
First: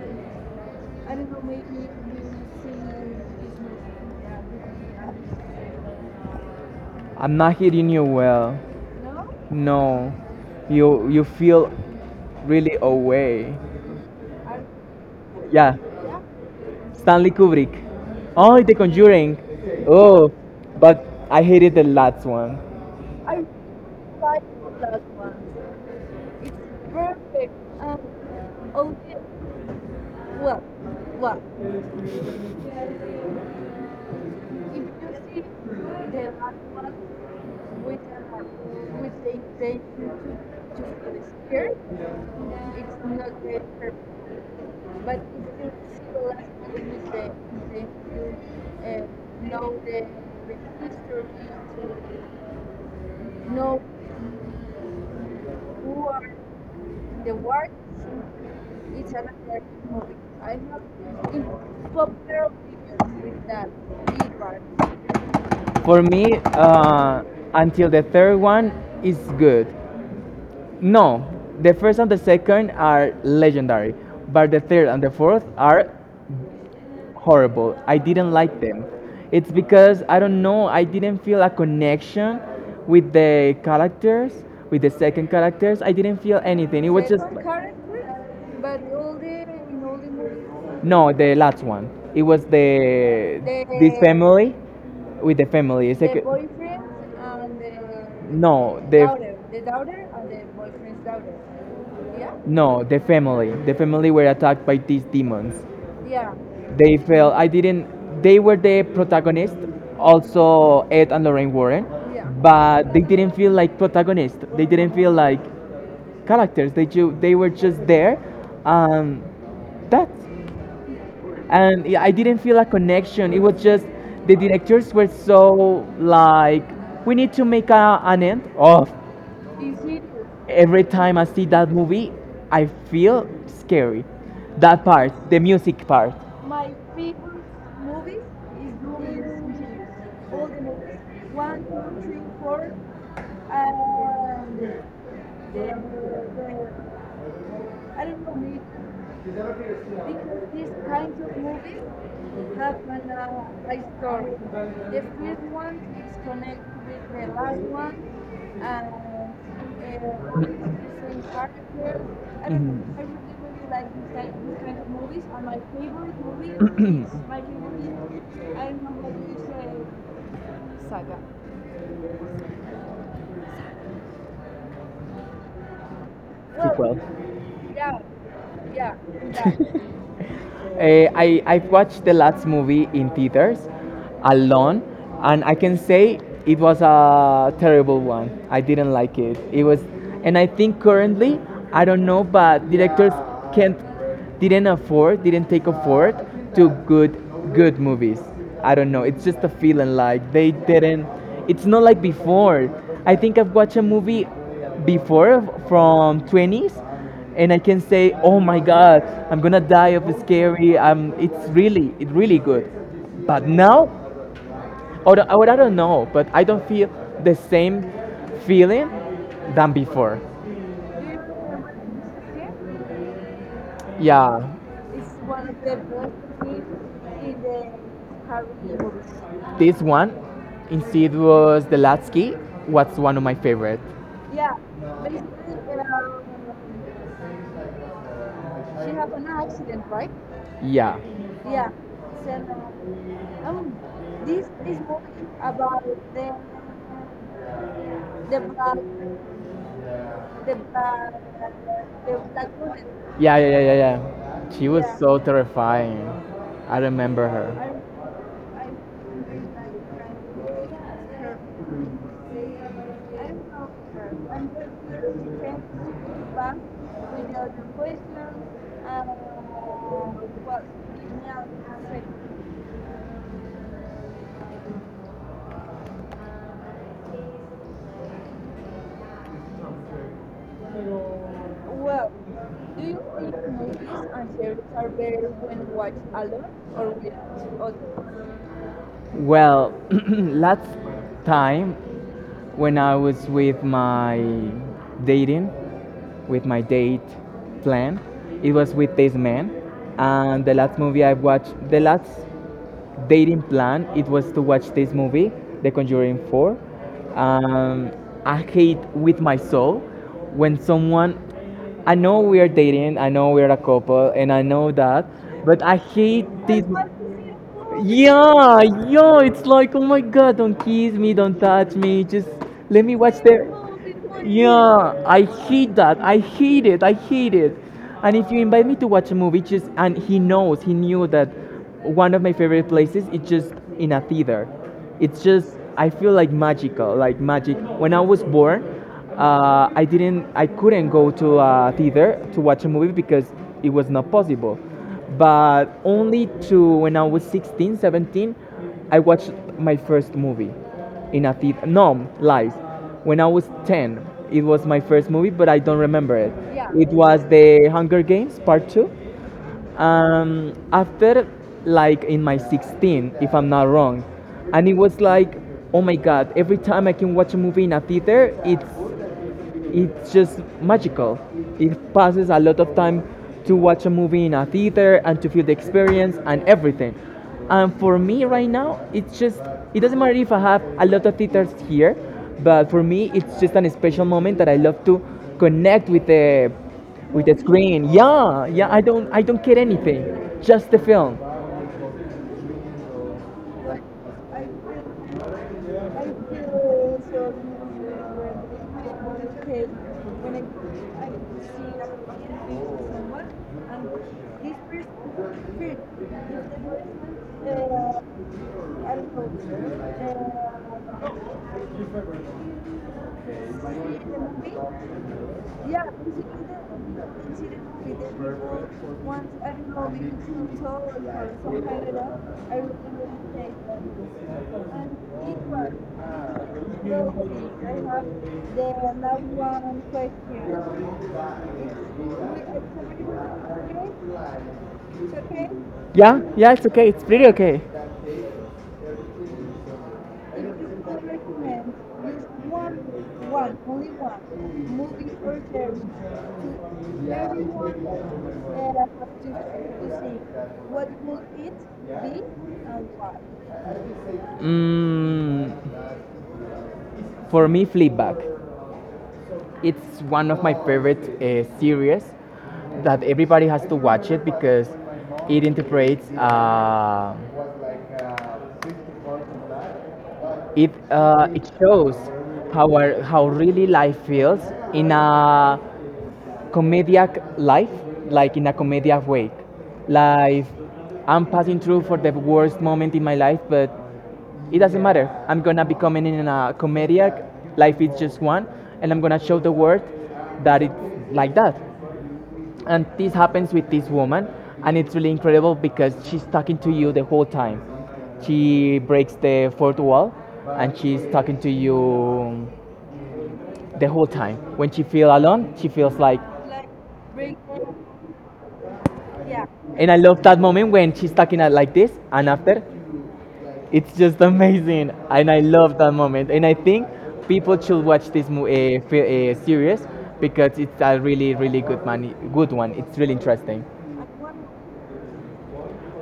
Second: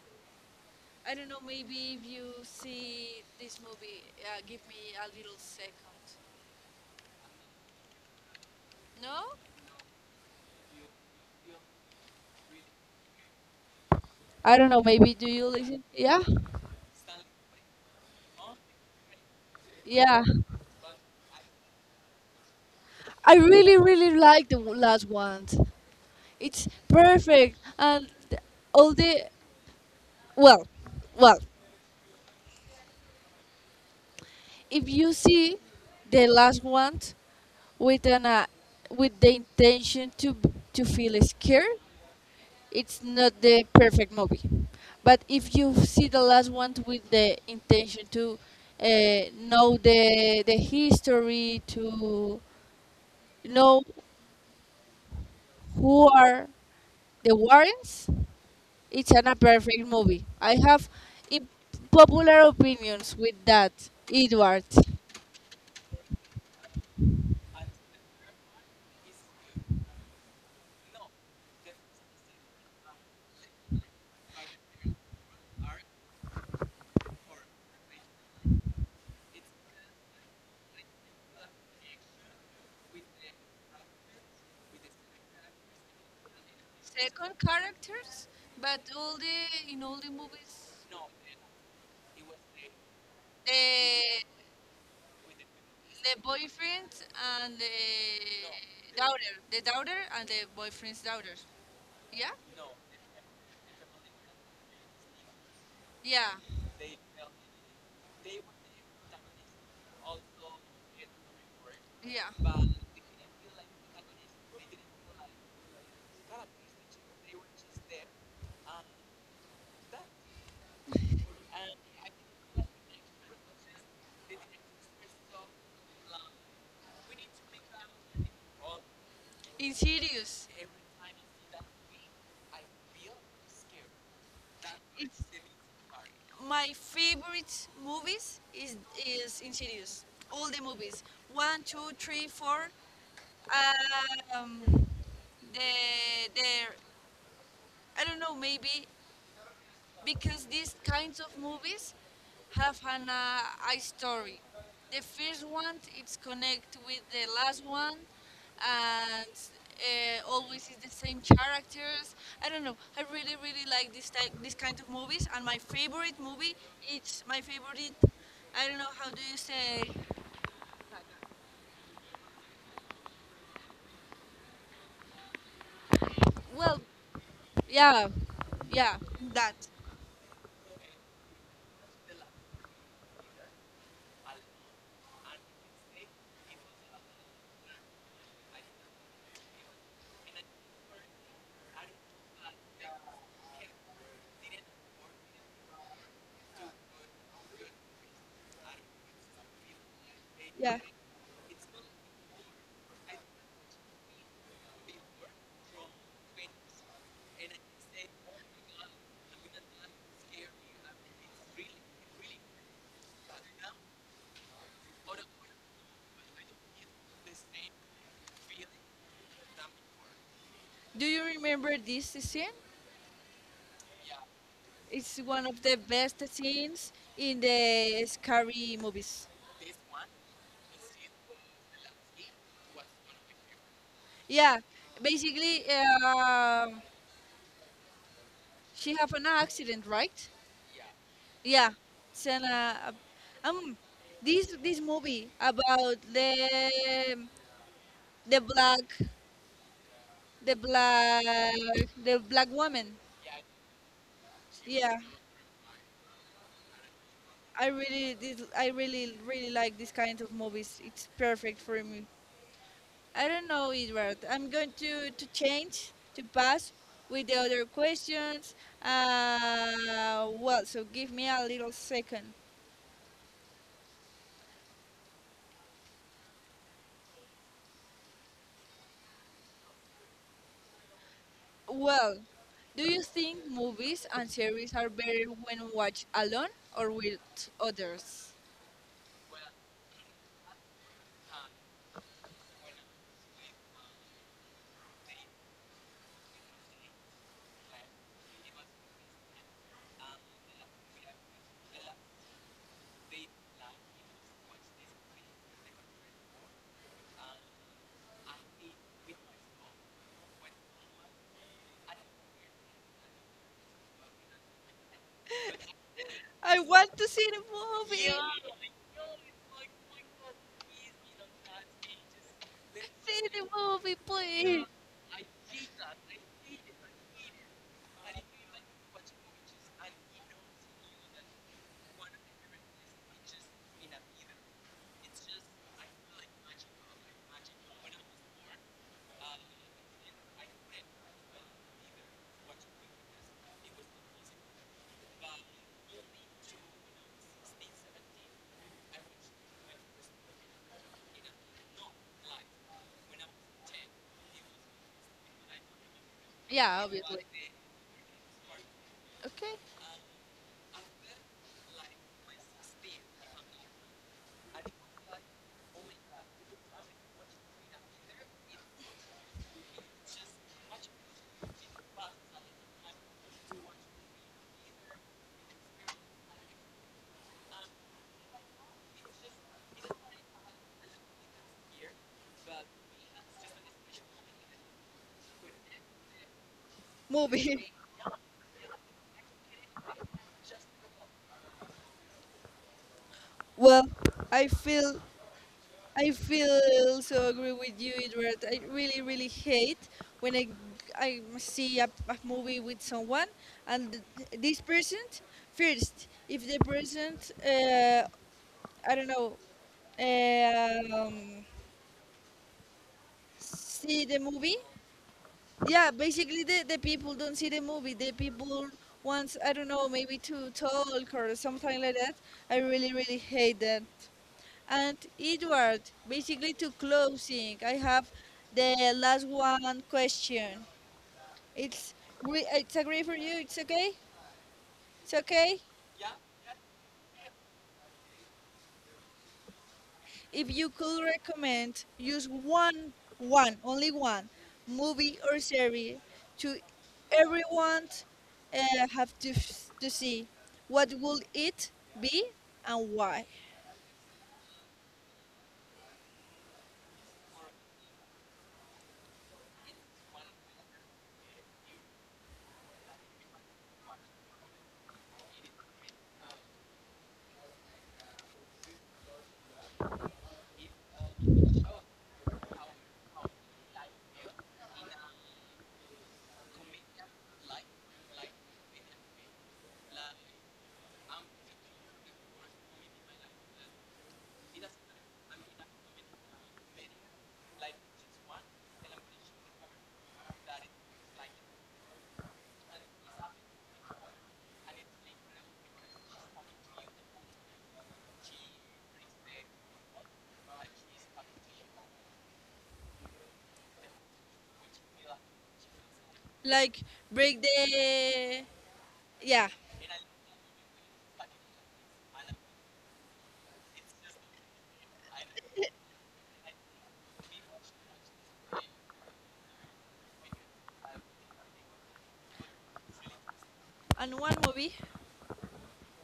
[SPEAKER 1] I don't know. Maybe if you see this movie, uh, give me a little second.
[SPEAKER 2] I'm not hearing you well.
[SPEAKER 1] No?
[SPEAKER 2] No, you you feel really away.
[SPEAKER 1] I don't know. Maybe do you
[SPEAKER 2] Yeah,
[SPEAKER 1] listen? Yeah,
[SPEAKER 2] Stanley Kubrick. Oh, The Conjuring.
[SPEAKER 1] yeah.
[SPEAKER 2] Oh, but I hated the last one.
[SPEAKER 1] I really, really like the w- last one. It's perfect, and all the, well, well. If you see the last one with an uh, with the intention to b- to feel scared, it's not the perfect movie. But if you see the last one with the intention to uh, know the the history, to know who are The Warrens, it's an a perfect movie. I have imp- popular opinions with that, Edward.
[SPEAKER 2] For me, uh, until the third one is good. No, the first and the second are legendary, but the third and the fourth are horrible. I didn't like them. It's because I don't know, I didn't feel a connection with the characters, with the second characters. I didn't feel anything. It was just
[SPEAKER 1] Second characters, but all the in all the movies,
[SPEAKER 2] no, the last one. It was the this
[SPEAKER 1] uh,
[SPEAKER 2] family with the family. It's
[SPEAKER 1] the
[SPEAKER 2] like
[SPEAKER 1] boyfriend and the
[SPEAKER 2] no,
[SPEAKER 1] daughter,
[SPEAKER 2] the
[SPEAKER 1] the daughter and the boyfriend's daughter. Yeah,
[SPEAKER 2] no, the family. The family were attacked by these demons.
[SPEAKER 1] yeah,
[SPEAKER 2] They fell. I didn't. They were the protagonists, also Ed and Lorraine Warren,
[SPEAKER 1] yeah.
[SPEAKER 2] but they didn't feel like protagonists. They didn't feel like characters. They ju- they were just there, and that's and yeah, I didn't feel a connection. It was just the directors were so like, we need to make a, an end of.
[SPEAKER 1] In serious.
[SPEAKER 2] Every time I see that movie, I feel scary. That part,
[SPEAKER 1] It's
[SPEAKER 2] the music part.
[SPEAKER 1] my favorite movies is is Insidious. All the movies. One, two, three, four. Um, the the I don't know. Maybe because these kinds of movies have an uh, I story. The first one it's connect with the last one, and uh, always is the same characters. I don't know. I really really like this type
[SPEAKER 2] Mhm.
[SPEAKER 1] this kind of movies, and
[SPEAKER 2] And
[SPEAKER 1] my
[SPEAKER 2] I feel
[SPEAKER 1] favorite movie it's my favorite. I don't know how do you say. Well,
[SPEAKER 2] well,
[SPEAKER 1] yeah, yeah, that.
[SPEAKER 2] Uh, I I've watched the last movie in theaters alone, and I can say it was a terrible one. I didn't like it. It was, and I think currently I don't know, but directors can't didn't afford didn't take afford to good good movies. I don't know. It's just a feeling like they
[SPEAKER 1] Yeah.
[SPEAKER 2] didn't. It's not like before. I think I've watched a movie before from twenties, and I can say, "Oh my God, I'm gonna die of scary." Um, it's really, it's really good. But now, or, or I don't know, but I don't feel the same feeling than before.
[SPEAKER 1] Do you remember this scene?
[SPEAKER 2] Yeah,
[SPEAKER 1] It's one of the best scenes in the scary movies.
[SPEAKER 2] this one, instead was the last was one of my favorite.
[SPEAKER 1] Yeah, basically, um she have an accident, right?
[SPEAKER 2] Yeah,
[SPEAKER 1] Yeah, it's an, uh, um, this this movie about the the black the black the black woman.
[SPEAKER 2] yeah, yeah, yeah, yeah, yeah. She was
[SPEAKER 1] Yeah,
[SPEAKER 2] so terrifying. I remember
[SPEAKER 1] I
[SPEAKER 2] her.
[SPEAKER 1] really did, I really really like this kind of movies. It's perfect for me. I don't know, Edward. I'm going to, to change to pass with the other questions. Uh, well, so give me a little second. Well, do you think movies and series are better when watched alone or with others?
[SPEAKER 2] Well, last time when I was with my dating, with my date plan. It was with this man. And the last movie I watched, the last dating plan, it was to watch this movie, The Conjuring four. Um, I hate with my soul when someone, I know we are dating, I know we are a couple, and I know that, but I hate
[SPEAKER 1] I
[SPEAKER 2] this.
[SPEAKER 1] want to see the movie. See
[SPEAKER 2] Yeah, yeah, it's like, oh my god, don't kiss me, don't touch me, just let me watch the.
[SPEAKER 1] the movie, please.
[SPEAKER 2] Yeah, I hate that. I hate it. I hate it. And if you invite me to watch a movie, just and he knows, he knew that one of my favorite places is just in a theater. It's just I feel like magical, like magic. When I was born, uh, I didn't, I couldn't go to a theater to watch a movie because it was not possible. But only to when I was sixteen, seventeen, I watched my first movie in a theater. No, lies. When I was ten, it was my first movie, but I don't remember it.
[SPEAKER 1] Yeah,
[SPEAKER 2] It was
[SPEAKER 1] obviously.
[SPEAKER 2] The Hunger Games Part two.
[SPEAKER 1] Okay,
[SPEAKER 2] Um, after, like, in my sixteen, if I'm not wrong. And it was like, oh my god, every time I can watch a movie in a theater, it's it's just magical. It passes a lot of time to watch a movie in a theater and to feel the experience and everything. And for me right now, it's just it doesn't matter if I have a lot of theaters here, but for me it's just an special moment that I love to connect with the with the
[SPEAKER 1] movie.
[SPEAKER 2] screen. Yeah, yeah, I don't I don't care anything. Just the film.
[SPEAKER 1] Well, I feel I feel so agree with you, Edward. I really really hate when I I see a, a movie with someone and th- this person first, if the person uh, I don't know, um, see the movie. Yeah, basically the, the people don't see the movie. The people wants I don't know maybe to talk or something like that. I really really hate that. And Edward, basically to closing, I have the last one question. It's gre- it's agree for you. It's okay. It's okay.
[SPEAKER 2] Yeah, yeah, it's okay. It's pretty okay.
[SPEAKER 1] If you could recommend use one, one, only one movie or series to everyone uh, have to f- to see, what would it be and why?
[SPEAKER 2] Mm, for me, Fleabag. It's one of my favorite uh, series that everybody has to watch it, because it interprets uh, it uh, it shows how our, how really life feels in a comedic life, like in a comedic way. Like I'm passing through for the worst moment in my life, but it doesn't matter. I'm gonna be coming in a comedic. Life is just one, and I'm gonna show the world that it's like that. And this happens with this woman, and it's really incredible because she's talking to you the whole time. She breaks the fourth wall and she's talking to you the whole time. When she feels alone, she feels like,
[SPEAKER 1] Like, break the. Yeah,
[SPEAKER 2] and I love that moment when she's talking at like this, and after it's just amazing. And I love that moment, and I think people should watch this mo- uh, fi- uh, series because it's a really really good, man, good one. It's really interesting.
[SPEAKER 1] and one movie.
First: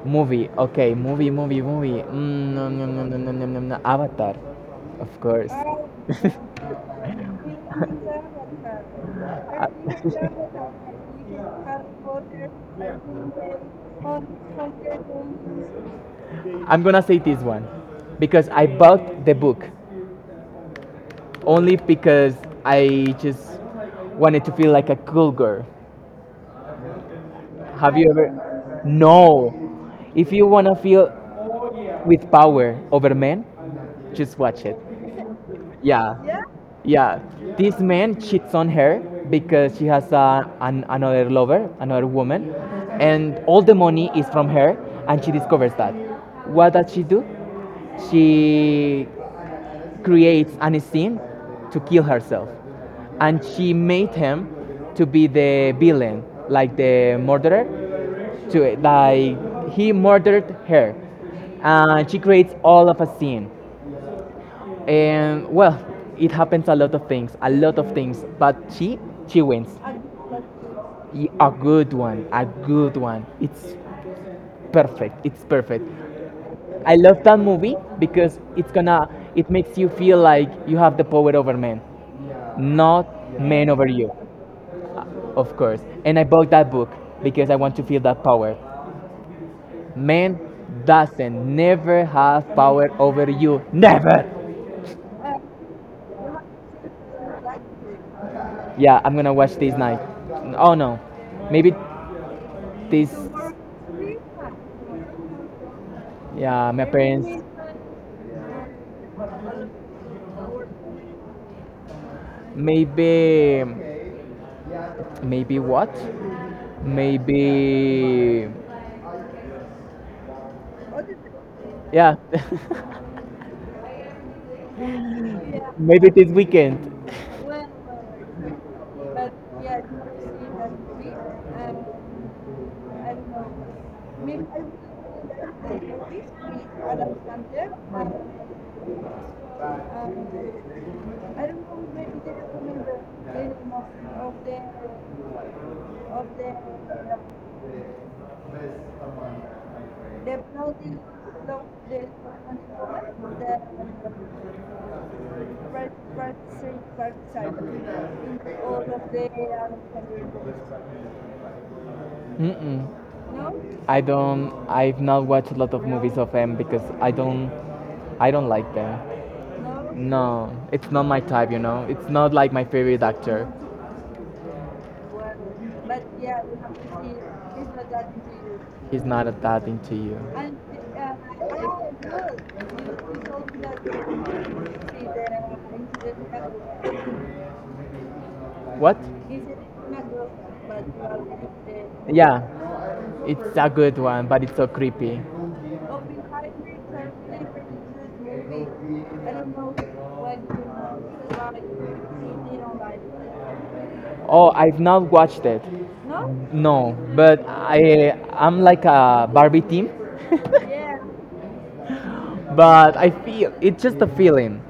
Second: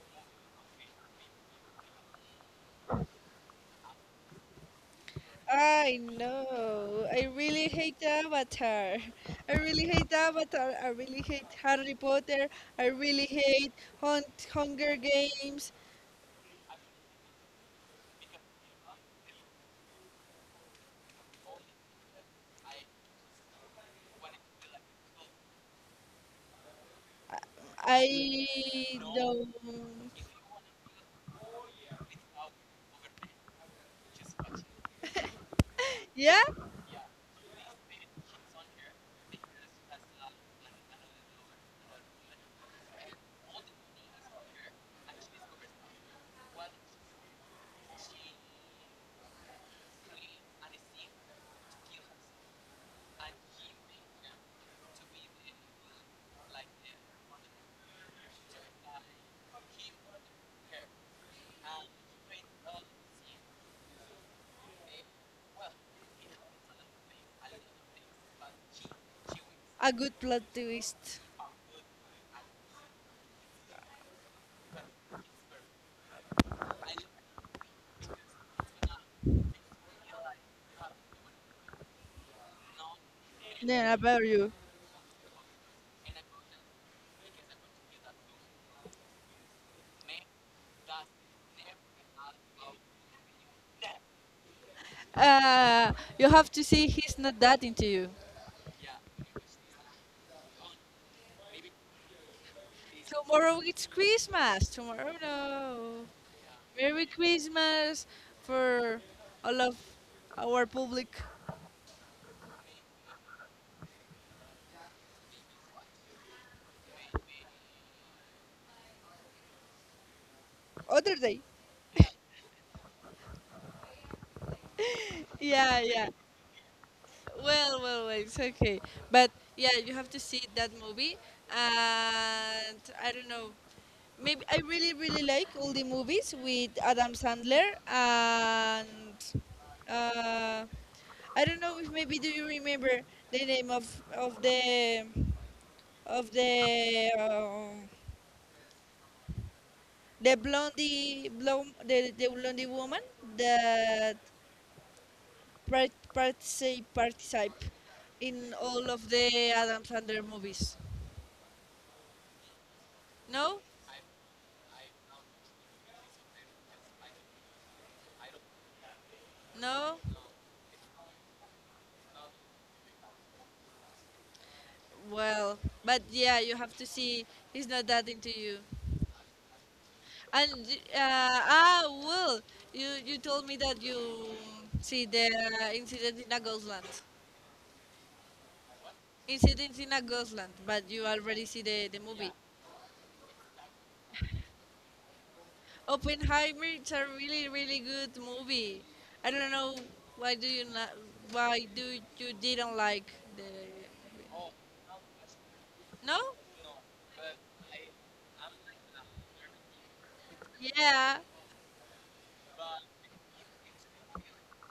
[SPEAKER 2] Movie, okay, movie, movie, movie. Mm, no, no, no, no, no, no, no, no. Avatar, of course.
[SPEAKER 1] I know. I really hate Avatar. I really hate Avatar. I really hate Harry Potter. I really hate Hun- Hunger Games.
[SPEAKER 2] I'm gonna say this one because I bought the book only because I just wanted to feel like a cool girl. Have you
[SPEAKER 1] I
[SPEAKER 2] ever?
[SPEAKER 1] don't.
[SPEAKER 2] No. If you wanna feel with power over men, just watch it. Yeah.
[SPEAKER 1] Yeah,
[SPEAKER 2] Yeah, this man cheats on her because she has a, an, another lover, another woman, and all the money is from her, and she discovers that. What does she do? She creates an scene to kill herself, and she made him to be the villain, like the murderer. To like he murdered her, and she creates all of a scene, and well, it happens a lot of things, a lot of things. But she, she wins.
[SPEAKER 1] a good plot twist.
[SPEAKER 2] A good one, a good one. It's perfect. It's perfect. I love that movie because it's gonna, it makes you feel like you have the power over men, not men over
[SPEAKER 1] Yeah,
[SPEAKER 2] you,
[SPEAKER 1] about you.
[SPEAKER 2] of course. And I bought that book because I want to feel that power. Man doesn't never have power over you. Never.
[SPEAKER 1] Uh, you have to see He's Not That Into You.
[SPEAKER 2] Yeah, I'm gonna watch this night. Oh no, maybe this.
[SPEAKER 1] Tomorrow it's Christmas. Tomorrow, no.
[SPEAKER 2] Yeah, my
[SPEAKER 1] Merry
[SPEAKER 2] parents.
[SPEAKER 1] Christmas for all of our public.
[SPEAKER 2] Maybe, maybe what? Maybe
[SPEAKER 1] Other day.
[SPEAKER 2] yeah.
[SPEAKER 1] Yeah, yeah.
[SPEAKER 2] Maybe this weekend.
[SPEAKER 1] Well, well, well, it's okay. But yeah, you have to see that movie. And I don't know. Maybe I really, really like all the movies with Adam Sandler. And uh, I don't know if maybe do you remember the name of of the of the um, the blondie blonde, the, the blondie woman that part participe participe in all of the Adam Sandler movies.
[SPEAKER 2] Mm-mm.
[SPEAKER 1] No?
[SPEAKER 2] I don't I've not watched a lot of movies of them because I don't I don't like them.
[SPEAKER 1] No?
[SPEAKER 2] No, it's not my type, you know. It's not like my favorite actor.
[SPEAKER 1] Well, but yeah, you have to see He's Not That Into You.
[SPEAKER 2] He's not that into you.
[SPEAKER 1] And uh, ah, well, you you told me that you see the Incident in a Ghostland.
[SPEAKER 2] What?
[SPEAKER 1] Incident in a Ghostland, but you already see the the movie.
[SPEAKER 2] Yeah, it's a good one, but it's so creepy.
[SPEAKER 1] Oppenheimer is a really really good movie. I don't know why do you not why do you didn't like the.
[SPEAKER 2] Oh, I've not watched it.
[SPEAKER 1] No?
[SPEAKER 2] No, but I I'm like a Barbie team,
[SPEAKER 1] Yeah.
[SPEAKER 2] but I feel it's just a feeling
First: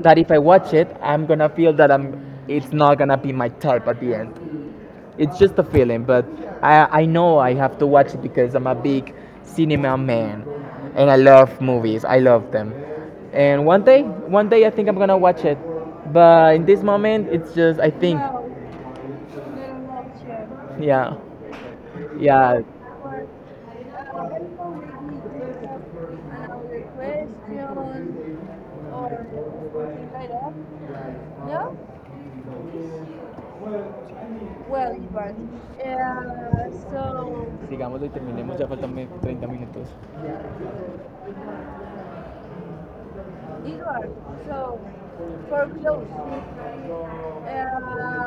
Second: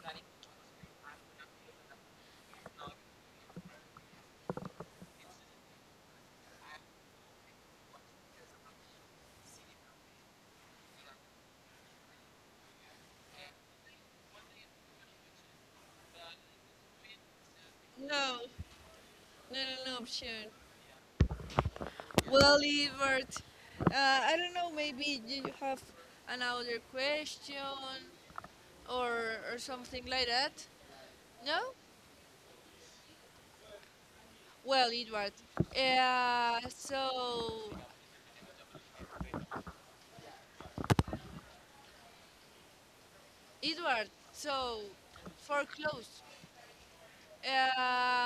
[SPEAKER 2] that if I watch it, I'm gonna feel that I'm it's not gonna be my type at the end. It's just a feeling, but I I know I have to watch it because I'm a big cinema man, and I love movies. I love them, and one day one day I think I'm gonna watch it, but in this moment it's just I think.
[SPEAKER 1] No. No, no, no option.
[SPEAKER 2] Ya,
[SPEAKER 1] Well,
[SPEAKER 2] ya.
[SPEAKER 1] Evert, uh, I don't know, maybe you have another question or, or something like that? No? Well, Edward, uh, so,
[SPEAKER 2] Digámoslo y terminemos, ya faltan me- treinta minutos.
[SPEAKER 1] Edward, so, for close, um,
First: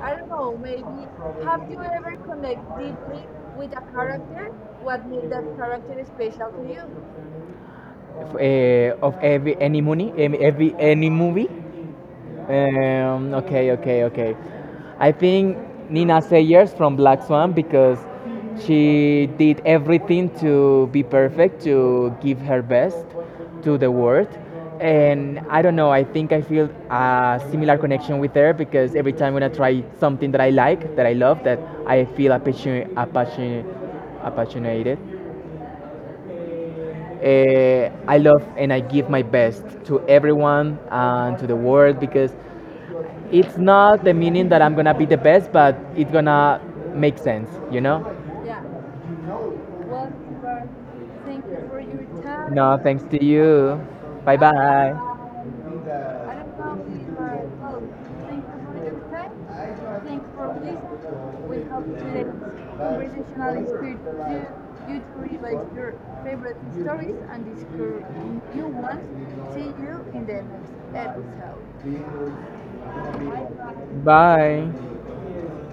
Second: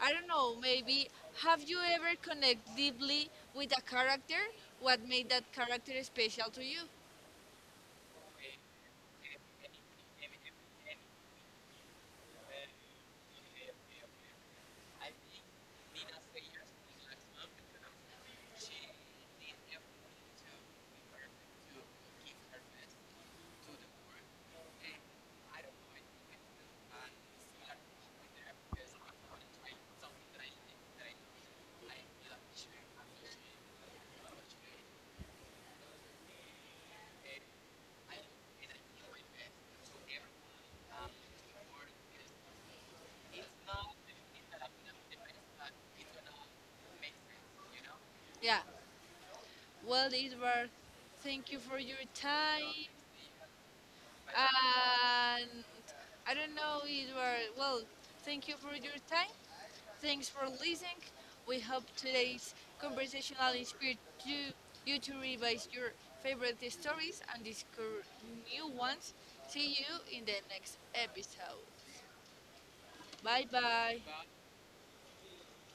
[SPEAKER 1] I don't know, maybe have you ever connected deeply with a character? What made that character special to you?
[SPEAKER 2] F- eh, of every, any money, em- every, any movie. Um, okay, okay, okay. I think Nina Sayers from Black Swan because she did everything to be perfect, to give her best to the world. And I don't know, I think I feel a similar connection with her because every time when I try something that I like, that I love, that I feel apassion, apassion, apassionated. Uh, I love and I give my best to everyone and to the world because it's not the meaning that I'm gonna be the best, but it's gonna make sense, you know?
[SPEAKER 1] Yeah. Well, Edward, thank you for your
[SPEAKER 2] No,
[SPEAKER 1] time.
[SPEAKER 2] thanks to you. Bye bye.
[SPEAKER 1] And I don't know, it were, well, thank you for your time. Thanks for listening. We hope today's conversational inspired you, you to revise your favorite stories and discover new ones. See you in the next episode.
[SPEAKER 2] Bye
[SPEAKER 1] Bye bye.
[SPEAKER 2] bye. Bye.